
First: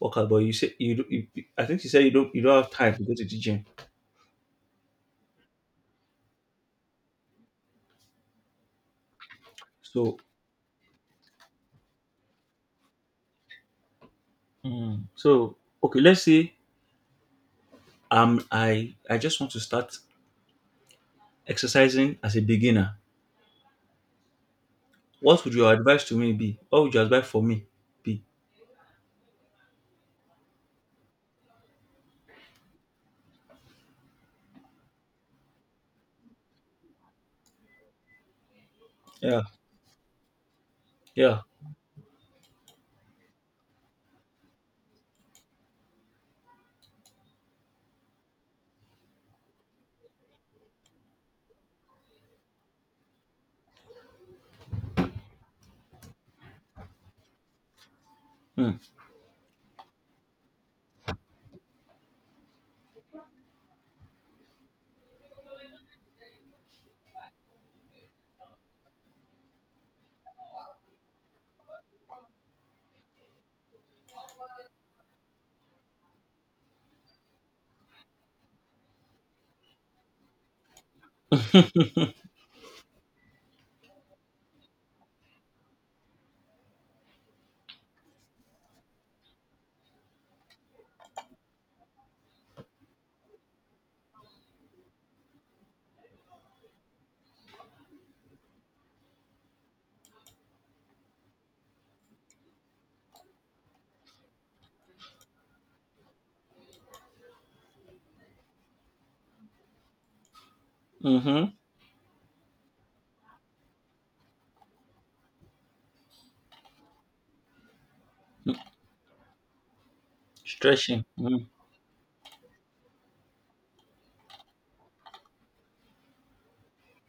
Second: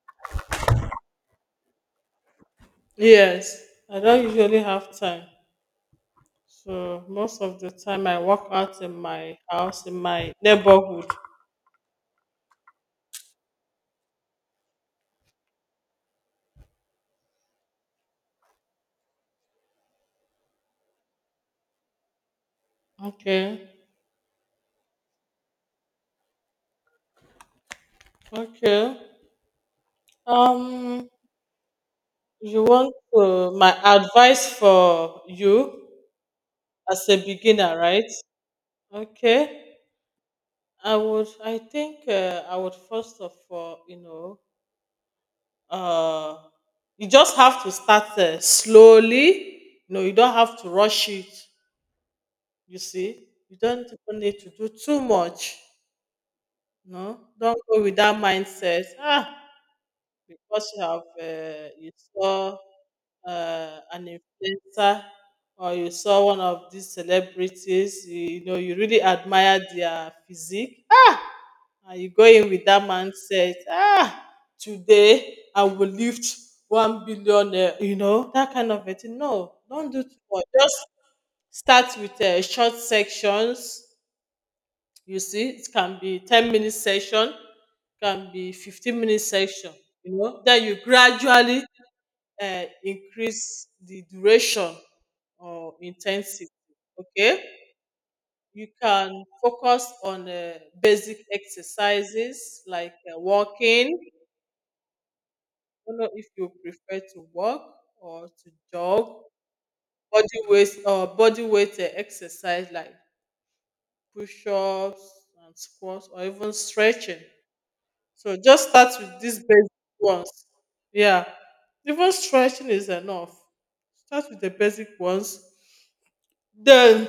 Speaker 1: workout, but you say you, don't- you, I think you said you don't have time to go to the gym.
Speaker 2: Yes, I don't usually have time. So most of the time I work out in my house, in
Speaker 1: So,
Speaker 2: my neighborhood.
Speaker 1: hmm, so, okay, let's say, I just want to start exercising as a beginner.
Speaker 2: Okay,
Speaker 1: What would your advice to me be? What would your advice for me be?
Speaker 2: okay. Um, you want my advice for you as a beginner, right?
Speaker 1: Yeah.
Speaker 2: Okay.
Speaker 1: Yeah.
Speaker 2: I think I would first of all, you know, uh, you just have to start slowly. You know, you don't have to rush it. You see, you don't even need to do too much. No, don't go with that
Speaker 1: Mm.
Speaker 2: mindset. Ah, because you have you saw an influencer, or you saw one of these celebrities. You know, you really admire their physique, and you go in with that mindset. Ah, today I will lift 1 billion. You know that kind of a thing. No, don't do too much. Just start with short sections. You see, it can be 10-minute session, can be 15-minute session, you know. Then you gradually increase the duration or intensity. Okay. You can focus on basic exercises like walking. I don't know if you prefer to walk or to jog, body
Speaker 1: Mm-hmm.
Speaker 2: weight exercise like push ups and squats, or even stretching. So
Speaker 1: Mm.
Speaker 2: just start with these basic ones.
Speaker 1: Stretching.
Speaker 2: Yeah.
Speaker 1: Mm.
Speaker 2: Even stretching is enough. Start with the basic ones. Then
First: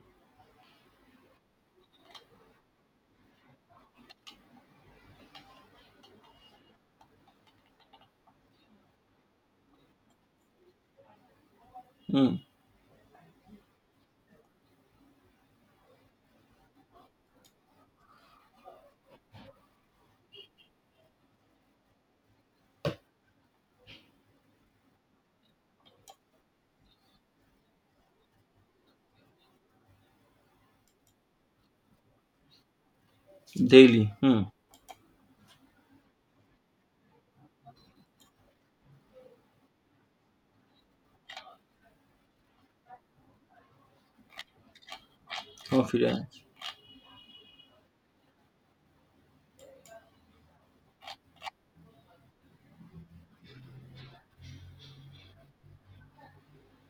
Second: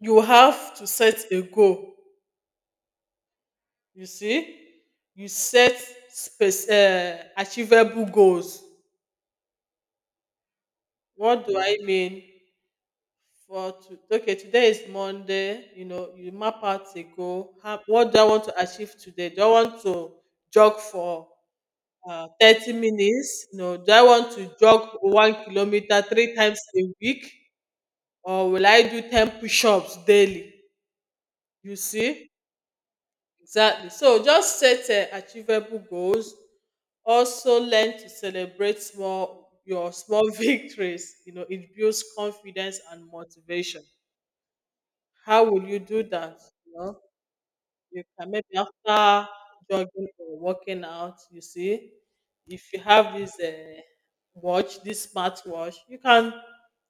Speaker 2: you have to set a goal. You see? You set space, achievable goals. What do I mean?
Speaker 1: Mm.
Speaker 2: For to, okay, today is Monday. You know, you map out a goal. How, what do I want to achieve today? Do I want to jog for 30 minutes? No, do I want to jog 1 kilometer three times a week, or will I do 10 push ups daily? You see, exactly.
Speaker 1: Daily.
Speaker 2: So
Speaker 1: Mm.
Speaker 2: just set achievable goals. Also, learn to celebrate small your small (laughs) victories. You know, it builds confidence and motivation. How will you do that?
Speaker 1: Confidence.
Speaker 2: You know? You can maybe after jogging or working out, you see, if you have this watch, this smart watch, you can,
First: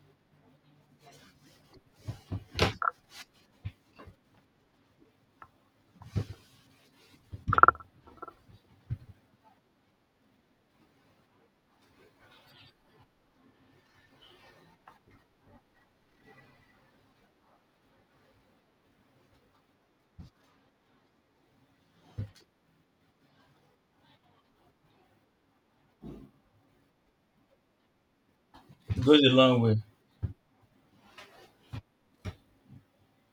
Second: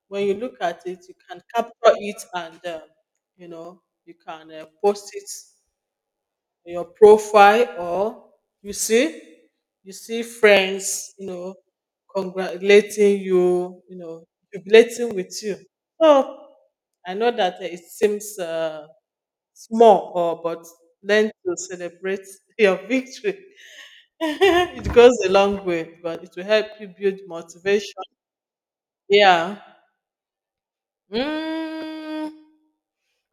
Speaker 2: when you look at it, you can capture it and, you know, you can post it on your profile, or you see, you see friends, you know, congratulating you, you know, jubilating with you. So I know that it seems small or but learn to celebrate (laughs) your victory. (laughs) It goes a long way, but it will help you build motivation.
Speaker 1: It goes a
Speaker 2: Yeah.
Speaker 1: long way.
Speaker 2: Mm,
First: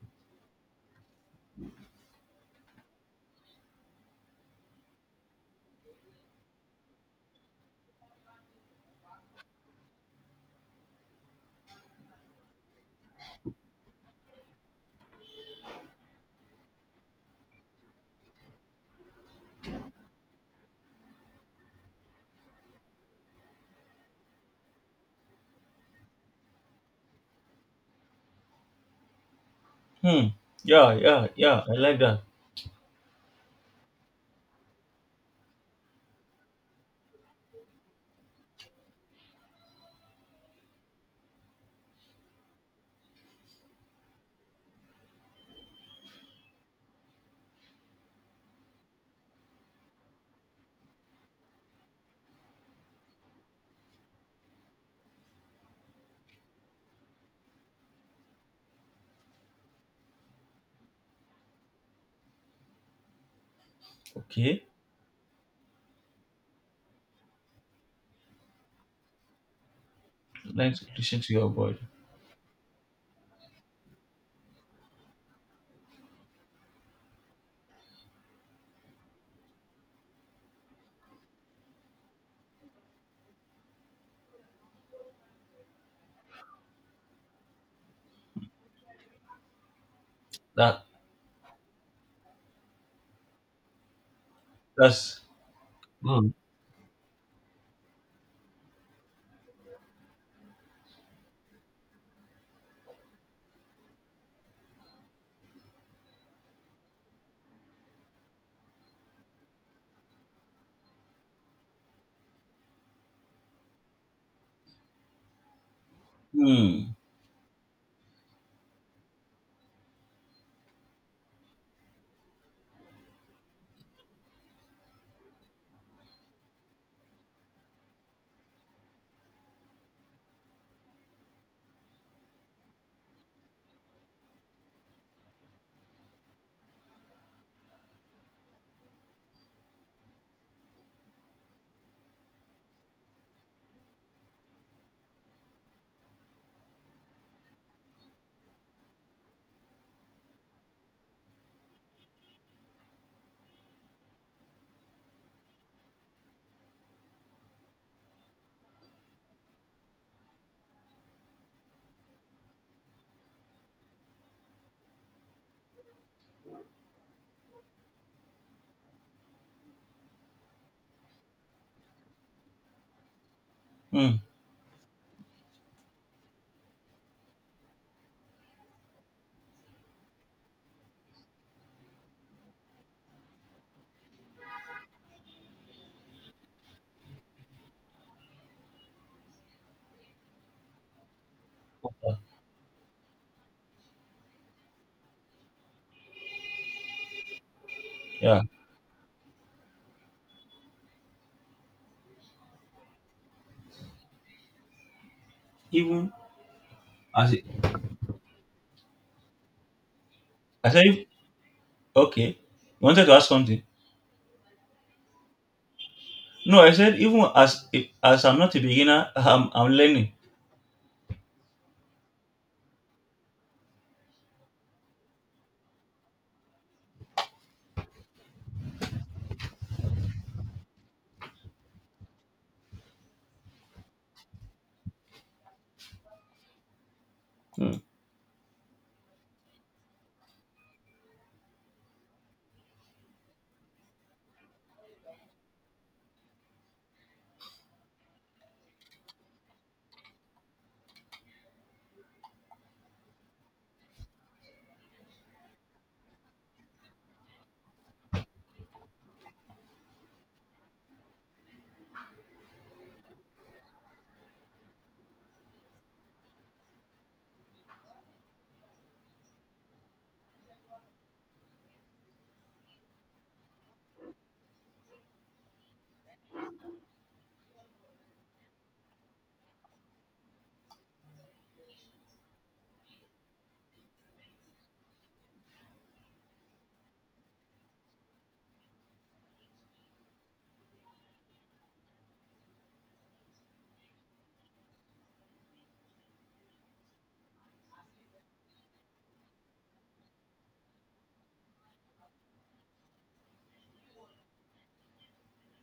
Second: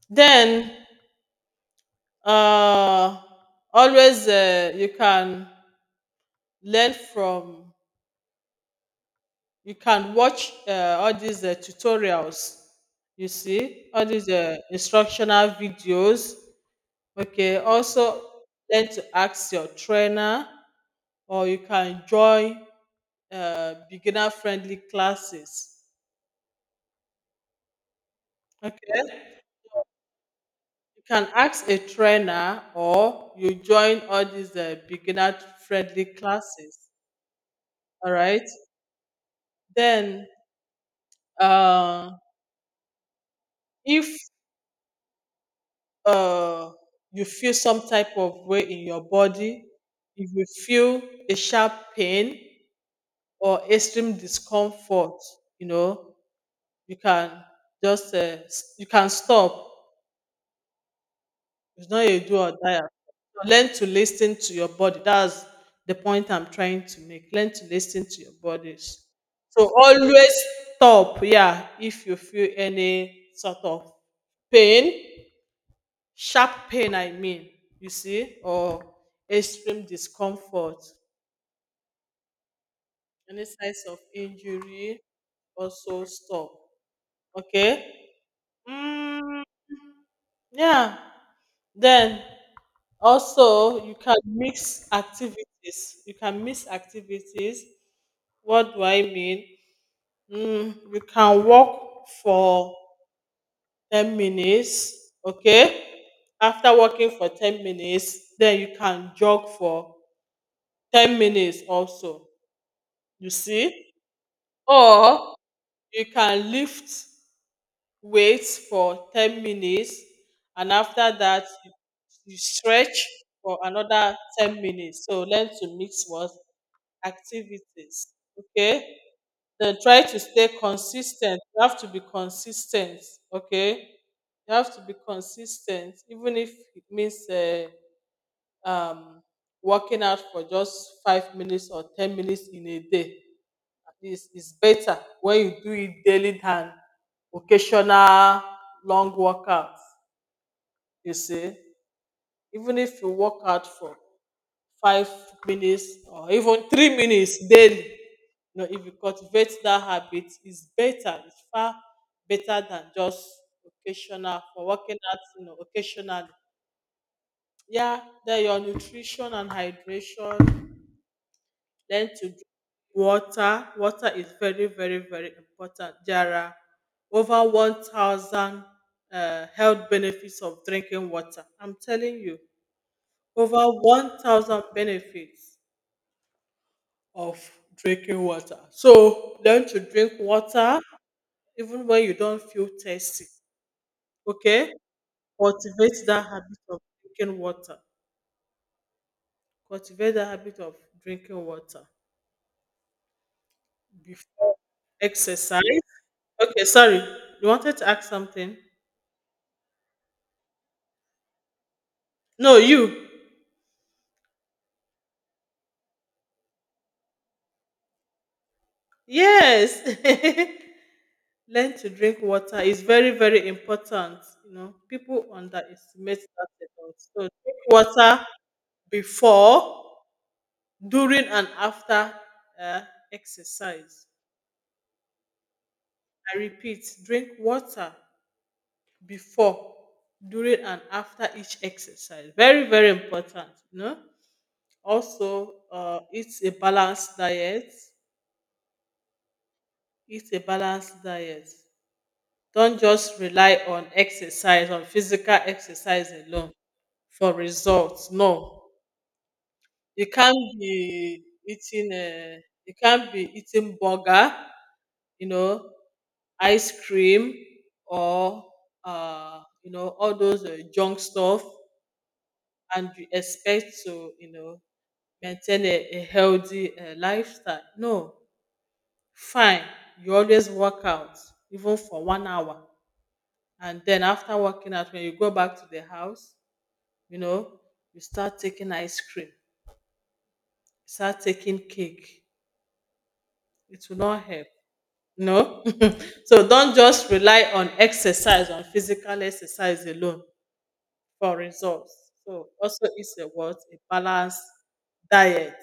Speaker 2: then uh, always you can learn from, you can watch all these tutorials. You see all these instructional videos. Okay. Also learn to ask your trainer, or you can join beginner friendly classes. Okay,
Speaker 1: Hmm. Yeah,
Speaker 2: you
Speaker 1: yeah,
Speaker 2: can
Speaker 1: yeah.
Speaker 2: ask
Speaker 1: I
Speaker 2: a
Speaker 1: like that.
Speaker 2: trainer or you join all these beginner friendly classes. All right, then uh, if uh, you feel some type of way in your body, if you feel a sharp pain or extreme discomfort, you know, you can just you can stop. It's not a do or die affair. Learn to listen to
Speaker 1: Okay.
Speaker 2: your body. That's the point I'm trying to make. Learn to listen to your bodies. So always
Speaker 1: Learn to listen
Speaker 2: stop.
Speaker 1: to your
Speaker 2: Yeah,
Speaker 1: body.
Speaker 2: if you feel any sort of pain, sharp pain, I mean, you see, or extreme discomfort, any signs of injury, also stop. Okay. Mm,
Speaker 1: That
Speaker 2: yeah. Then also, you can mix
Speaker 1: that's
Speaker 2: activities.
Speaker 1: mm.
Speaker 2: What do I mean? Mm, you can walk for 10 minutes, okay? After walking for 10 minutes, then you can jog for 10 minutes also. You see? Or you can lift
Speaker 1: Mm.
Speaker 2: weights for 10 minutes, and after that, you stretch for another 10 minutes. So learn to mix what activities. Okay. Then try to stay consistent. You have to be consistent. Okay. You have to be consistent, even if it means um, working out for just 5 minutes or 10 minutes in a day. At it's better when you do it daily than occasional long workouts. You see, even if you work out for 5 minutes or even 3 minutes daily, you know, if you cultivate that habit, it's better, it's far better than just occasional for working out, you know, occasionally. Yeah, then your nutrition and hydration. Learn to drink water. Water
Speaker 1: Mm.
Speaker 2: is very, very, very important. There are over 1000 health benefits of drinking water, I'm telling you. Over 1000 benefits of drinking water. So learn to drink water even when you don't feel thirsty. Okay? Cultivate that habit of drinking water.
Speaker 1: Yeah.
Speaker 2: Cultivate that habit of drinking water before exercise.
Speaker 1: Even
Speaker 2: Okay, sorry.
Speaker 1: as
Speaker 2: You wanted to ask something?
Speaker 1: I said, okay. You
Speaker 2: No,
Speaker 1: wanted
Speaker 2: you.
Speaker 1: to ask something. No, I said even as if, as I'm not a beginner, I'm
Speaker 2: Yes.
Speaker 1: learning.
Speaker 2: (laughs) Learn to drink water is very, very important. You know, people underestimate that a lot. So drink water before, during and after uh, exercise. I repeat, drink
Speaker 1: Mm.
Speaker 2: water before, during, and after each exercise. Very, very important. You know? Also, eat a balanced diet. Eat a balanced diet. Don't just rely on exercise, on physical exercise alone for results. No, you can't be eating. Uh, you can't be eating burger, you know, ice cream, or you know, all those junk stuff, and you expect to you know maintain a healthy lifestyle. No, fine. You always work out even for 1 hour, and then after working out, when you go back to the house, you know you start taking ice cream, start taking cake. It will not help. No, (laughs) so don't just rely on exercise, on physical exercise alone for results. So also it's a what? A balanced diet.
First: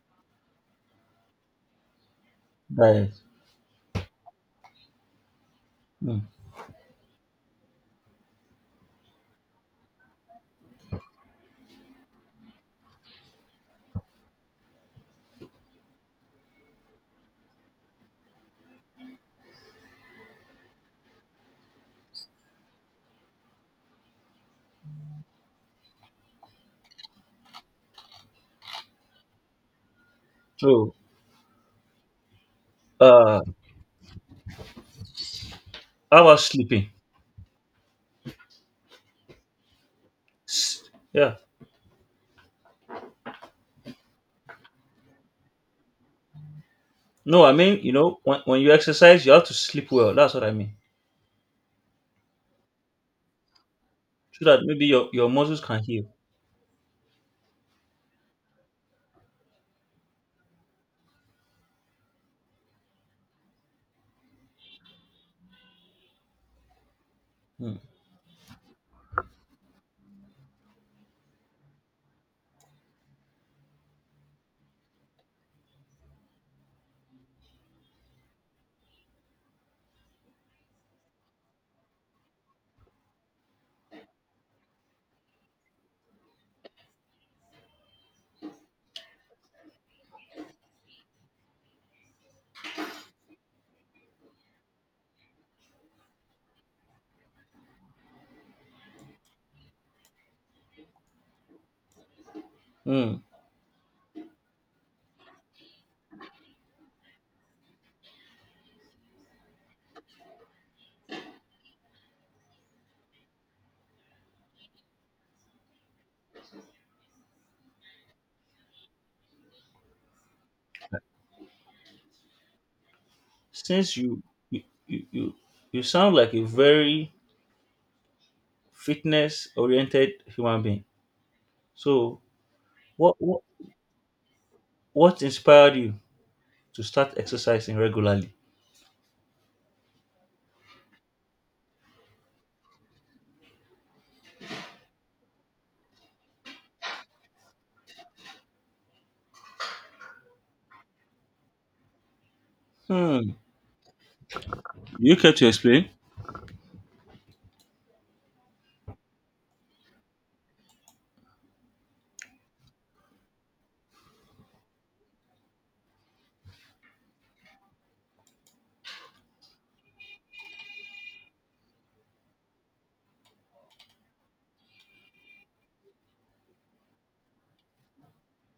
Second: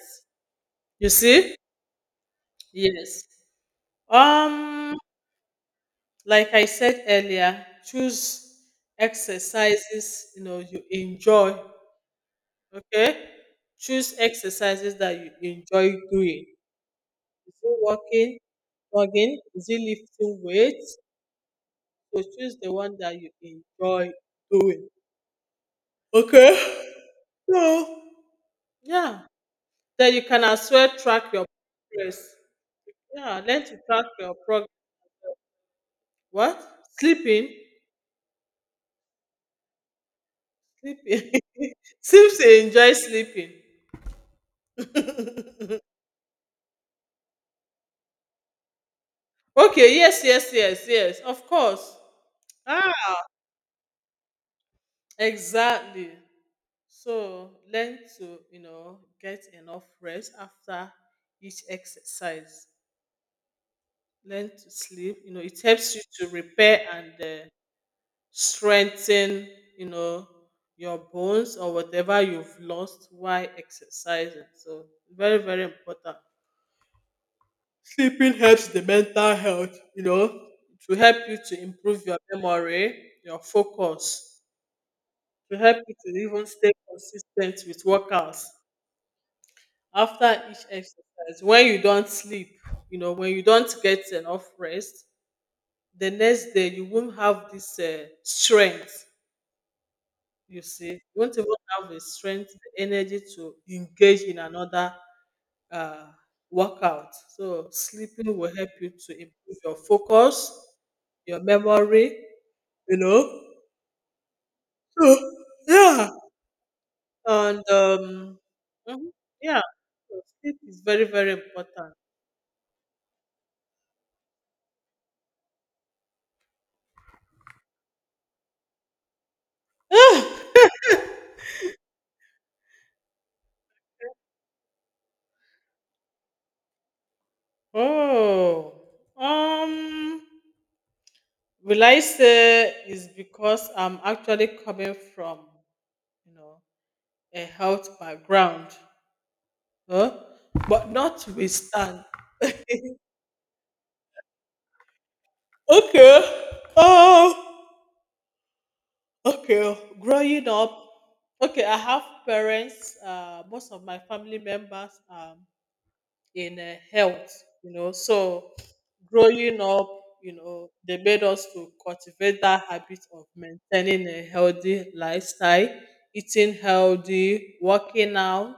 Speaker 2: You see?
Speaker 1: Right.
Speaker 2: Yes. Um,
Speaker 1: Mm.
Speaker 2: like I said earlier, choose exercises you know you enjoy. Okay. Choose exercises that you enjoy doing. Is it walking, jogging? Is it lifting weights? So choose the one that you enjoy doing. Okay. (laughs) So yeah. Then you can as well
Speaker 1: So,
Speaker 2: track your progress. Yeah,
Speaker 1: uh
Speaker 2: learn to track your progress.
Speaker 1: how about
Speaker 2: What?
Speaker 1: sleeping?
Speaker 2: Sleeping?
Speaker 1: Yeah.
Speaker 2: Sleeping. (laughs) Seems to enjoy sleeping. (laughs)
Speaker 1: No, I mean, you know, when you exercise, you have to sleep
Speaker 2: Okay,
Speaker 1: well.
Speaker 2: yes,
Speaker 1: That's what
Speaker 2: yes,
Speaker 1: I mean.
Speaker 2: yes, yes. Of course. Ah,
Speaker 1: So that maybe your muscles can
Speaker 2: exactly.
Speaker 1: heal.
Speaker 2: So learn to, you know, get enough rest after each exercise. Learn to sleep. You know, it helps you to repair and
Speaker 1: Mm.
Speaker 2: strengthen, you know, your bones or whatever you've lost while exercising, so very, very important. Sleeping helps the mental health, you know, to help you to improve your memory, your focus, to help you to even stay consistent with workouts. After each exercise, when you don't sleep, you know, when you don't get enough rest, the next day you won't have this strength. You see, you won't even have the strength, the
Speaker 1: Mm.
Speaker 2: energy to engage in another uh, workout. So, sleeping will help you to improve your focus, your memory, you know. So, yeah. And, mhm, yeah, so sleep is very, very important.
Speaker 1: Since you, you you you sound like a very fitness oriented human
Speaker 2: (sighs)
Speaker 1: being. So what, what what inspired you to start exercising regularly?
Speaker 2: Oh, um, will I say is because I'm actually coming from, you know, a health background. Huh? But notwithstand.
Speaker 1: Hmm. You care to explain?
Speaker 2: Okay. Oh, okay. Growing up, okay, I have parents. Most of my family members. In health, you know. So growing up, you know, they made us to cultivate that habit of maintaining a healthy lifestyle, eating healthy, working out,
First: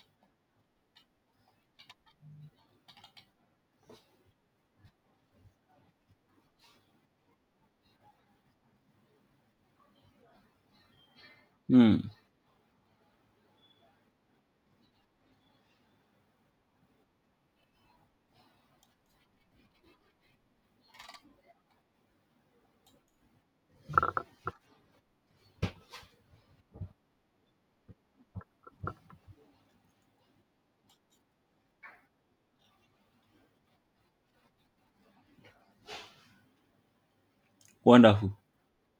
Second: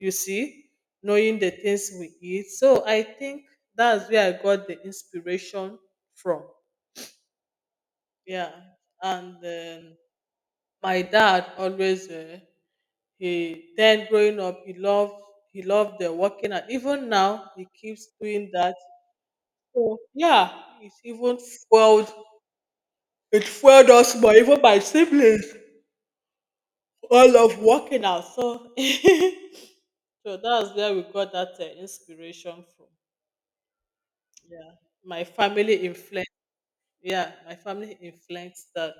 Speaker 2: you see, knowing the things we eat. So I think that's where I got the inspiration from. Yeah. And my dad always
Speaker 1: Hmm.
Speaker 2: he then growing up he loved the working out. Even now he keeps doing that, so yeah, it even fueled it fueled us more, even my siblings all love working out. So (laughs) so that's where we got that inspiration from. Yeah, my family influence. Yeah, my family
Speaker 1: Wonderful.
Speaker 2: influenced that.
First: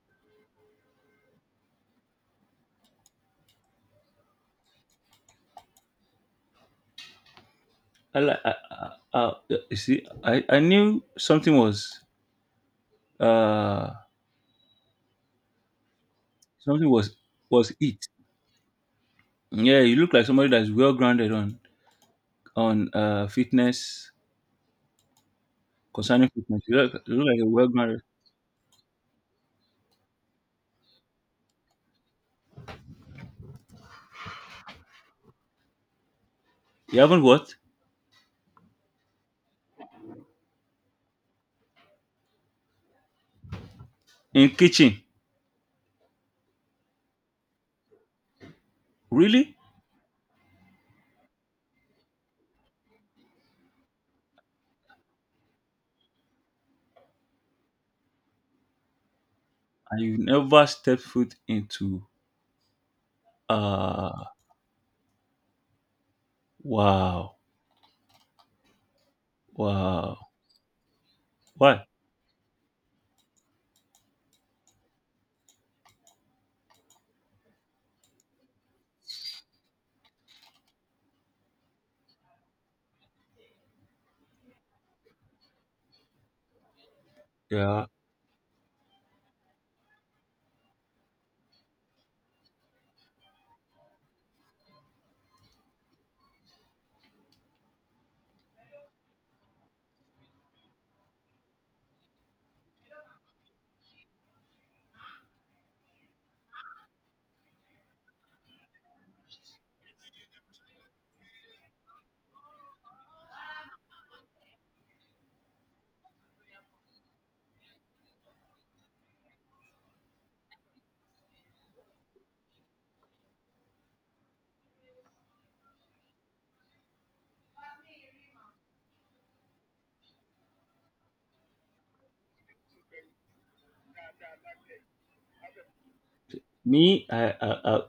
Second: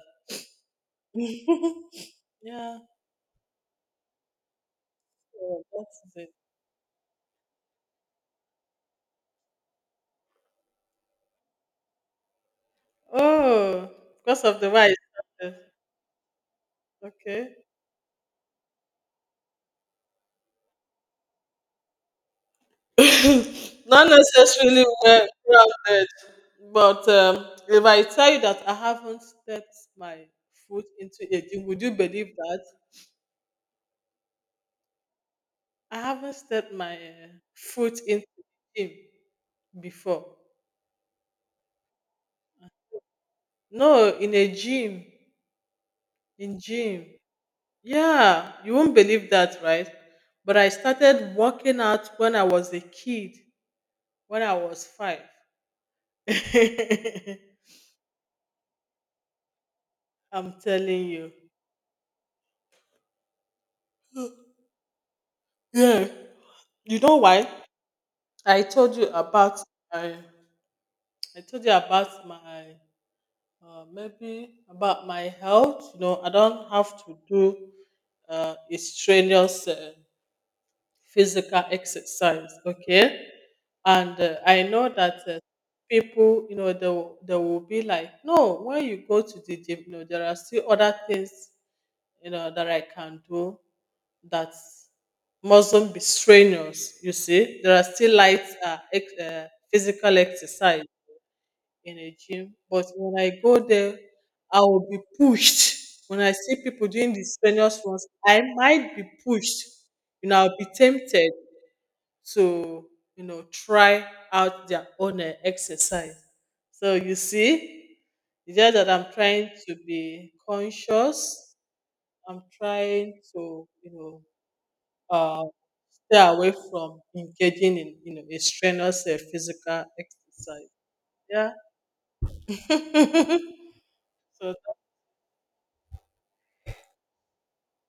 Speaker 2: (laughs) Yeah, so that's it.
Speaker 1: I, like I, I, I, you see, I knew something was uh
Speaker 2: Oh, because of the way I started.
Speaker 1: something was
Speaker 2: Okay.
Speaker 1: was it. Yeah, you look like somebody that's well grounded on
Speaker 2: (laughs) Not
Speaker 1: fitness,
Speaker 2: necessarily well grounded,
Speaker 1: concerning fitness.
Speaker 2: but
Speaker 1: You look like a well
Speaker 2: if
Speaker 1: grounded.
Speaker 2: I tell you that I haven't stepped my foot into a gym, would you believe that? I haven't stepped my
Speaker 1: You haven't what?
Speaker 2: foot into a gym before. No, in a
Speaker 1: In kitchen?
Speaker 2: gym, in gym. Yeah, you won't believe
Speaker 1: Really?
Speaker 2: that, right? But I started working out when I was a kid, when I was five. (laughs) I'm
Speaker 1: And you never step
Speaker 2: telling you.
Speaker 1: foot into. Uh
Speaker 2: Yeah. You know
Speaker 1: wow,
Speaker 2: why? I told you about my,
Speaker 1: wow.
Speaker 2: I told you
Speaker 1: Why?
Speaker 2: about my maybe about my health. You know, I don't have to do a strenuous physical exercise. Okay, and I know that people, you know, they will be
Speaker 1: Yeah,
Speaker 2: like, no, when you go to the gym, you know, there are still other things, you know, that I can do that mustn't be strenuous. You see, there are still light physical exercise in a gym. But when I go there, I will be pushed. When I see people doing the strenuous ones, I might be pushed. You know, I'll be tempted to, you know, try out their own eh, exercise. So you see, it's just that I'm trying to be conscious. I'm trying to, you know, uh, stay away from engaging in, you know, a strenuous eh, physical exercise. Yeah. (laughs) So
Speaker 1: me,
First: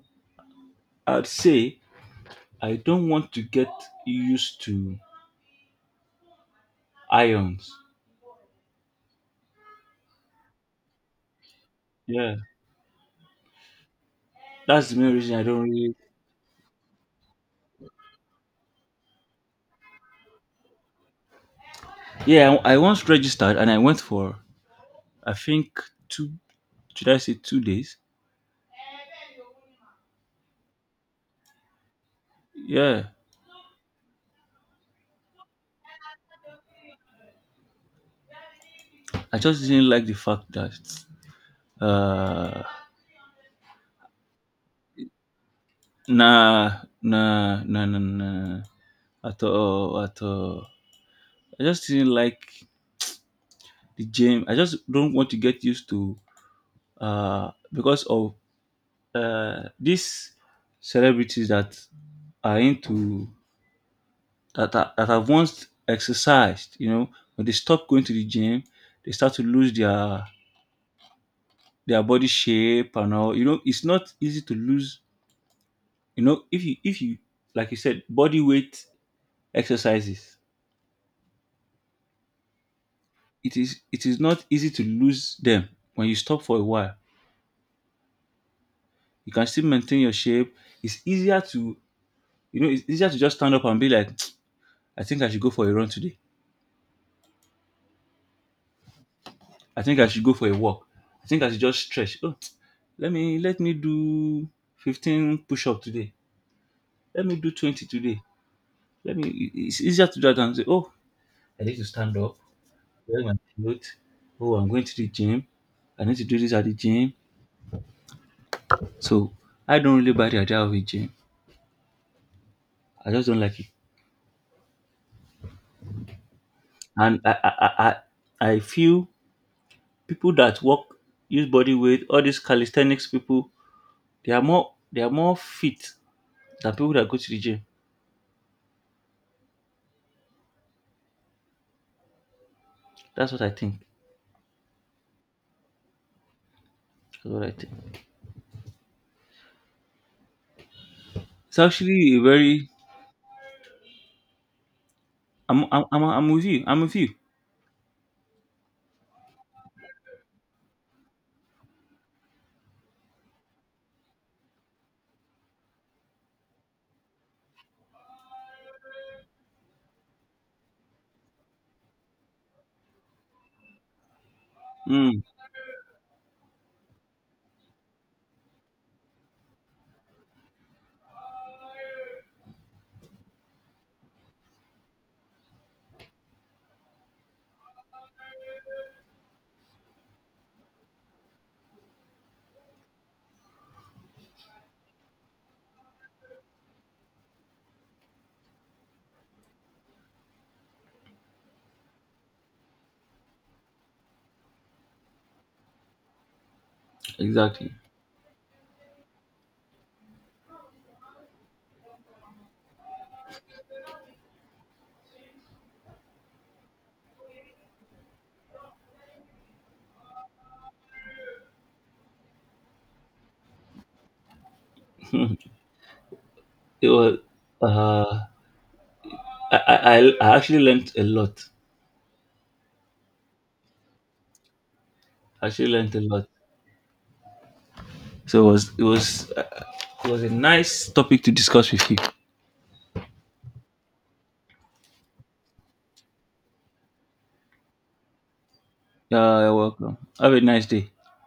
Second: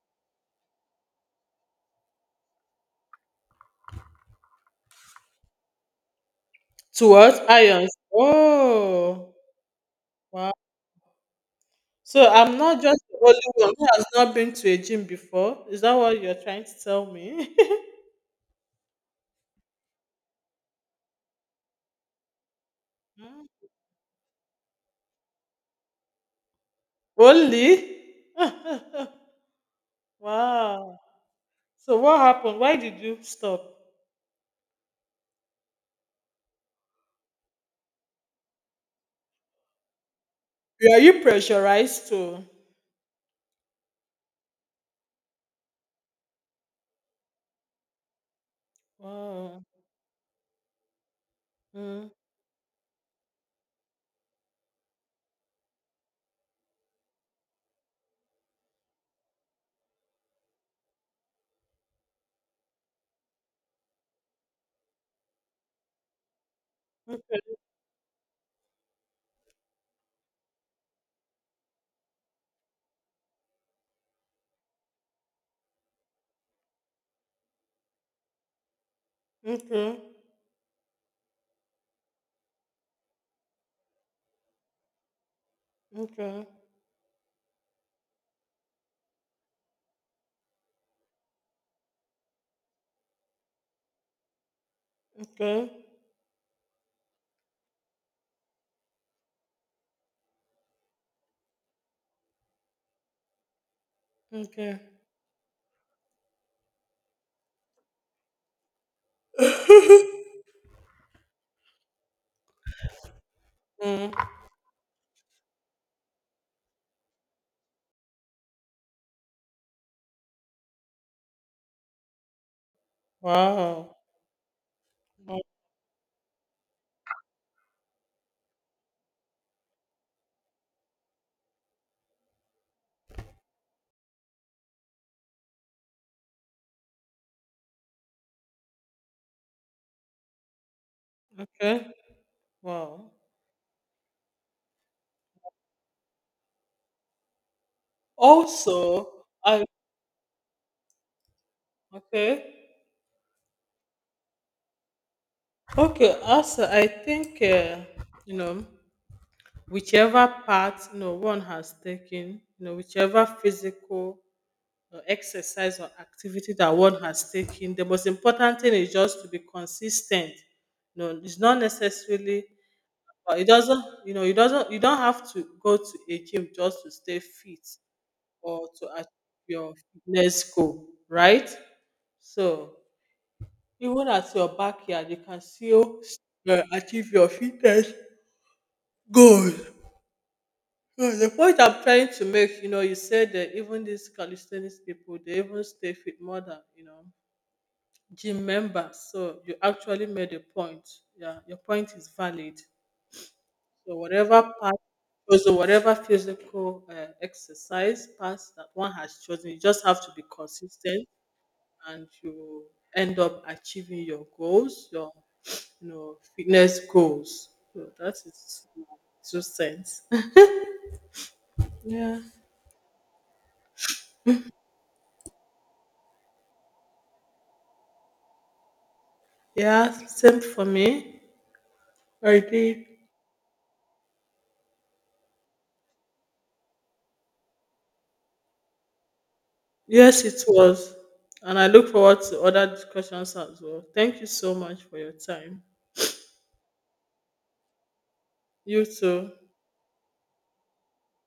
Speaker 1: I'd say I don't want to get used to
Speaker 2: to what?
Speaker 1: ions.
Speaker 2: Irons. Oh, wow. So
Speaker 1: Yeah,
Speaker 2: I'm not just the only one who has not been to a
Speaker 1: that's the
Speaker 2: gym
Speaker 1: main reason I don't
Speaker 2: before. Is that
Speaker 1: really.
Speaker 2: what you're trying to tell me? (laughs)
Speaker 1: Yeah, I once
Speaker 2: Hmm.
Speaker 1: registered and I went for, I think two, should I say 2 days?
Speaker 2: Only? (laughs) Wow. So what happened? Why did
Speaker 1: Yeah,
Speaker 2: you stop?
Speaker 1: I just didn't like the fact that,
Speaker 2: Were you pressurized to?
Speaker 1: uh nah, nah, nah, nah, nah. At
Speaker 2: Wow.
Speaker 1: all, at all. I just
Speaker 2: Mm.
Speaker 1: didn't like the gym. I just don't want to get used to, because of these celebrities that are into, that are, that have once exercised, you know, when they stop going to the gym, they start to lose their body shape and all. You know, it's not easy to lose. You know, if you, like you said, body weight
Speaker 2: Okay.
Speaker 1: exercises, it is, not easy to lose them when you stop
Speaker 2: Okay.
Speaker 1: for a while. You can still maintain your shape. It's easier to, you know, it's easier to just stand up and be like, (tsk) I think I should go for
Speaker 2: Okay.
Speaker 1: a run today. I think I should go for a walk. I think I should just stretch. Oh, (tsk) let me do
Speaker 2: Okay.
Speaker 1: 15 push-up today. Let me do 20 today. Let me, it's easier to do
Speaker 2: (laughs)
Speaker 1: that than say, oh, I need to stand up, wear my clothes.
Speaker 2: Mm.
Speaker 1: Oh, I'm going to the gym. I need to do this at the gym. So I don't really buy the idea of a gym. I just don't like it.
Speaker 2: Wow. Wow.
Speaker 1: And I, I feel people that work use body weight, all these calisthenics people, they are more, fit than people that go to the gym.
Speaker 2: Okay. Wow.
Speaker 1: That's what I think. That's what I think.
Speaker 2: Also, I
Speaker 1: It's actually a
Speaker 2: okay.
Speaker 1: very.
Speaker 2: Okay,
Speaker 1: I'm with
Speaker 2: also,
Speaker 1: you. I'm
Speaker 2: I
Speaker 1: with you.
Speaker 2: think you know, whichever path, you know, one has taken, you know, whichever physical exercise or activity that one has taken, the most important thing is just to be consistent. No, it's not necessarily. But it doesn't. You know, it doesn't. You don't
Speaker 1: Mm,
Speaker 2: have to go to a gym just to stay fit or to achieve your fitness goal, right? So even at your backyard, you can still achieve your fitness. Good. Yeah, the point I'm trying to make, you know, you said that even these calisthenics people, they even stay fit more than, you know, gym members. So you actually made a point. Yeah, your point is valid. So whatever part, so whatever physical
Speaker 1: exactly.
Speaker 2: exercise path that one has chosen, you just have to be consistent, and you end up achieving your goals, your, you know, fitness goals. So that is two cents. (laughs) Yeah.
Speaker 1: (laughs) It was, uh
Speaker 2: Yeah,
Speaker 1: I
Speaker 2: same
Speaker 1: actually
Speaker 2: for
Speaker 1: learned a
Speaker 2: me.
Speaker 1: lot.
Speaker 2: I did.
Speaker 1: I actually learned a lot. So it was
Speaker 2: Yes,
Speaker 1: a
Speaker 2: it
Speaker 1: nice
Speaker 2: was.
Speaker 1: topic to
Speaker 2: And I
Speaker 1: discuss
Speaker 2: look
Speaker 1: with you.
Speaker 2: forward to other discussions as well. Thank you so much for your time. You too.
Speaker 1: Yeah, you're welcome. Have a nice day.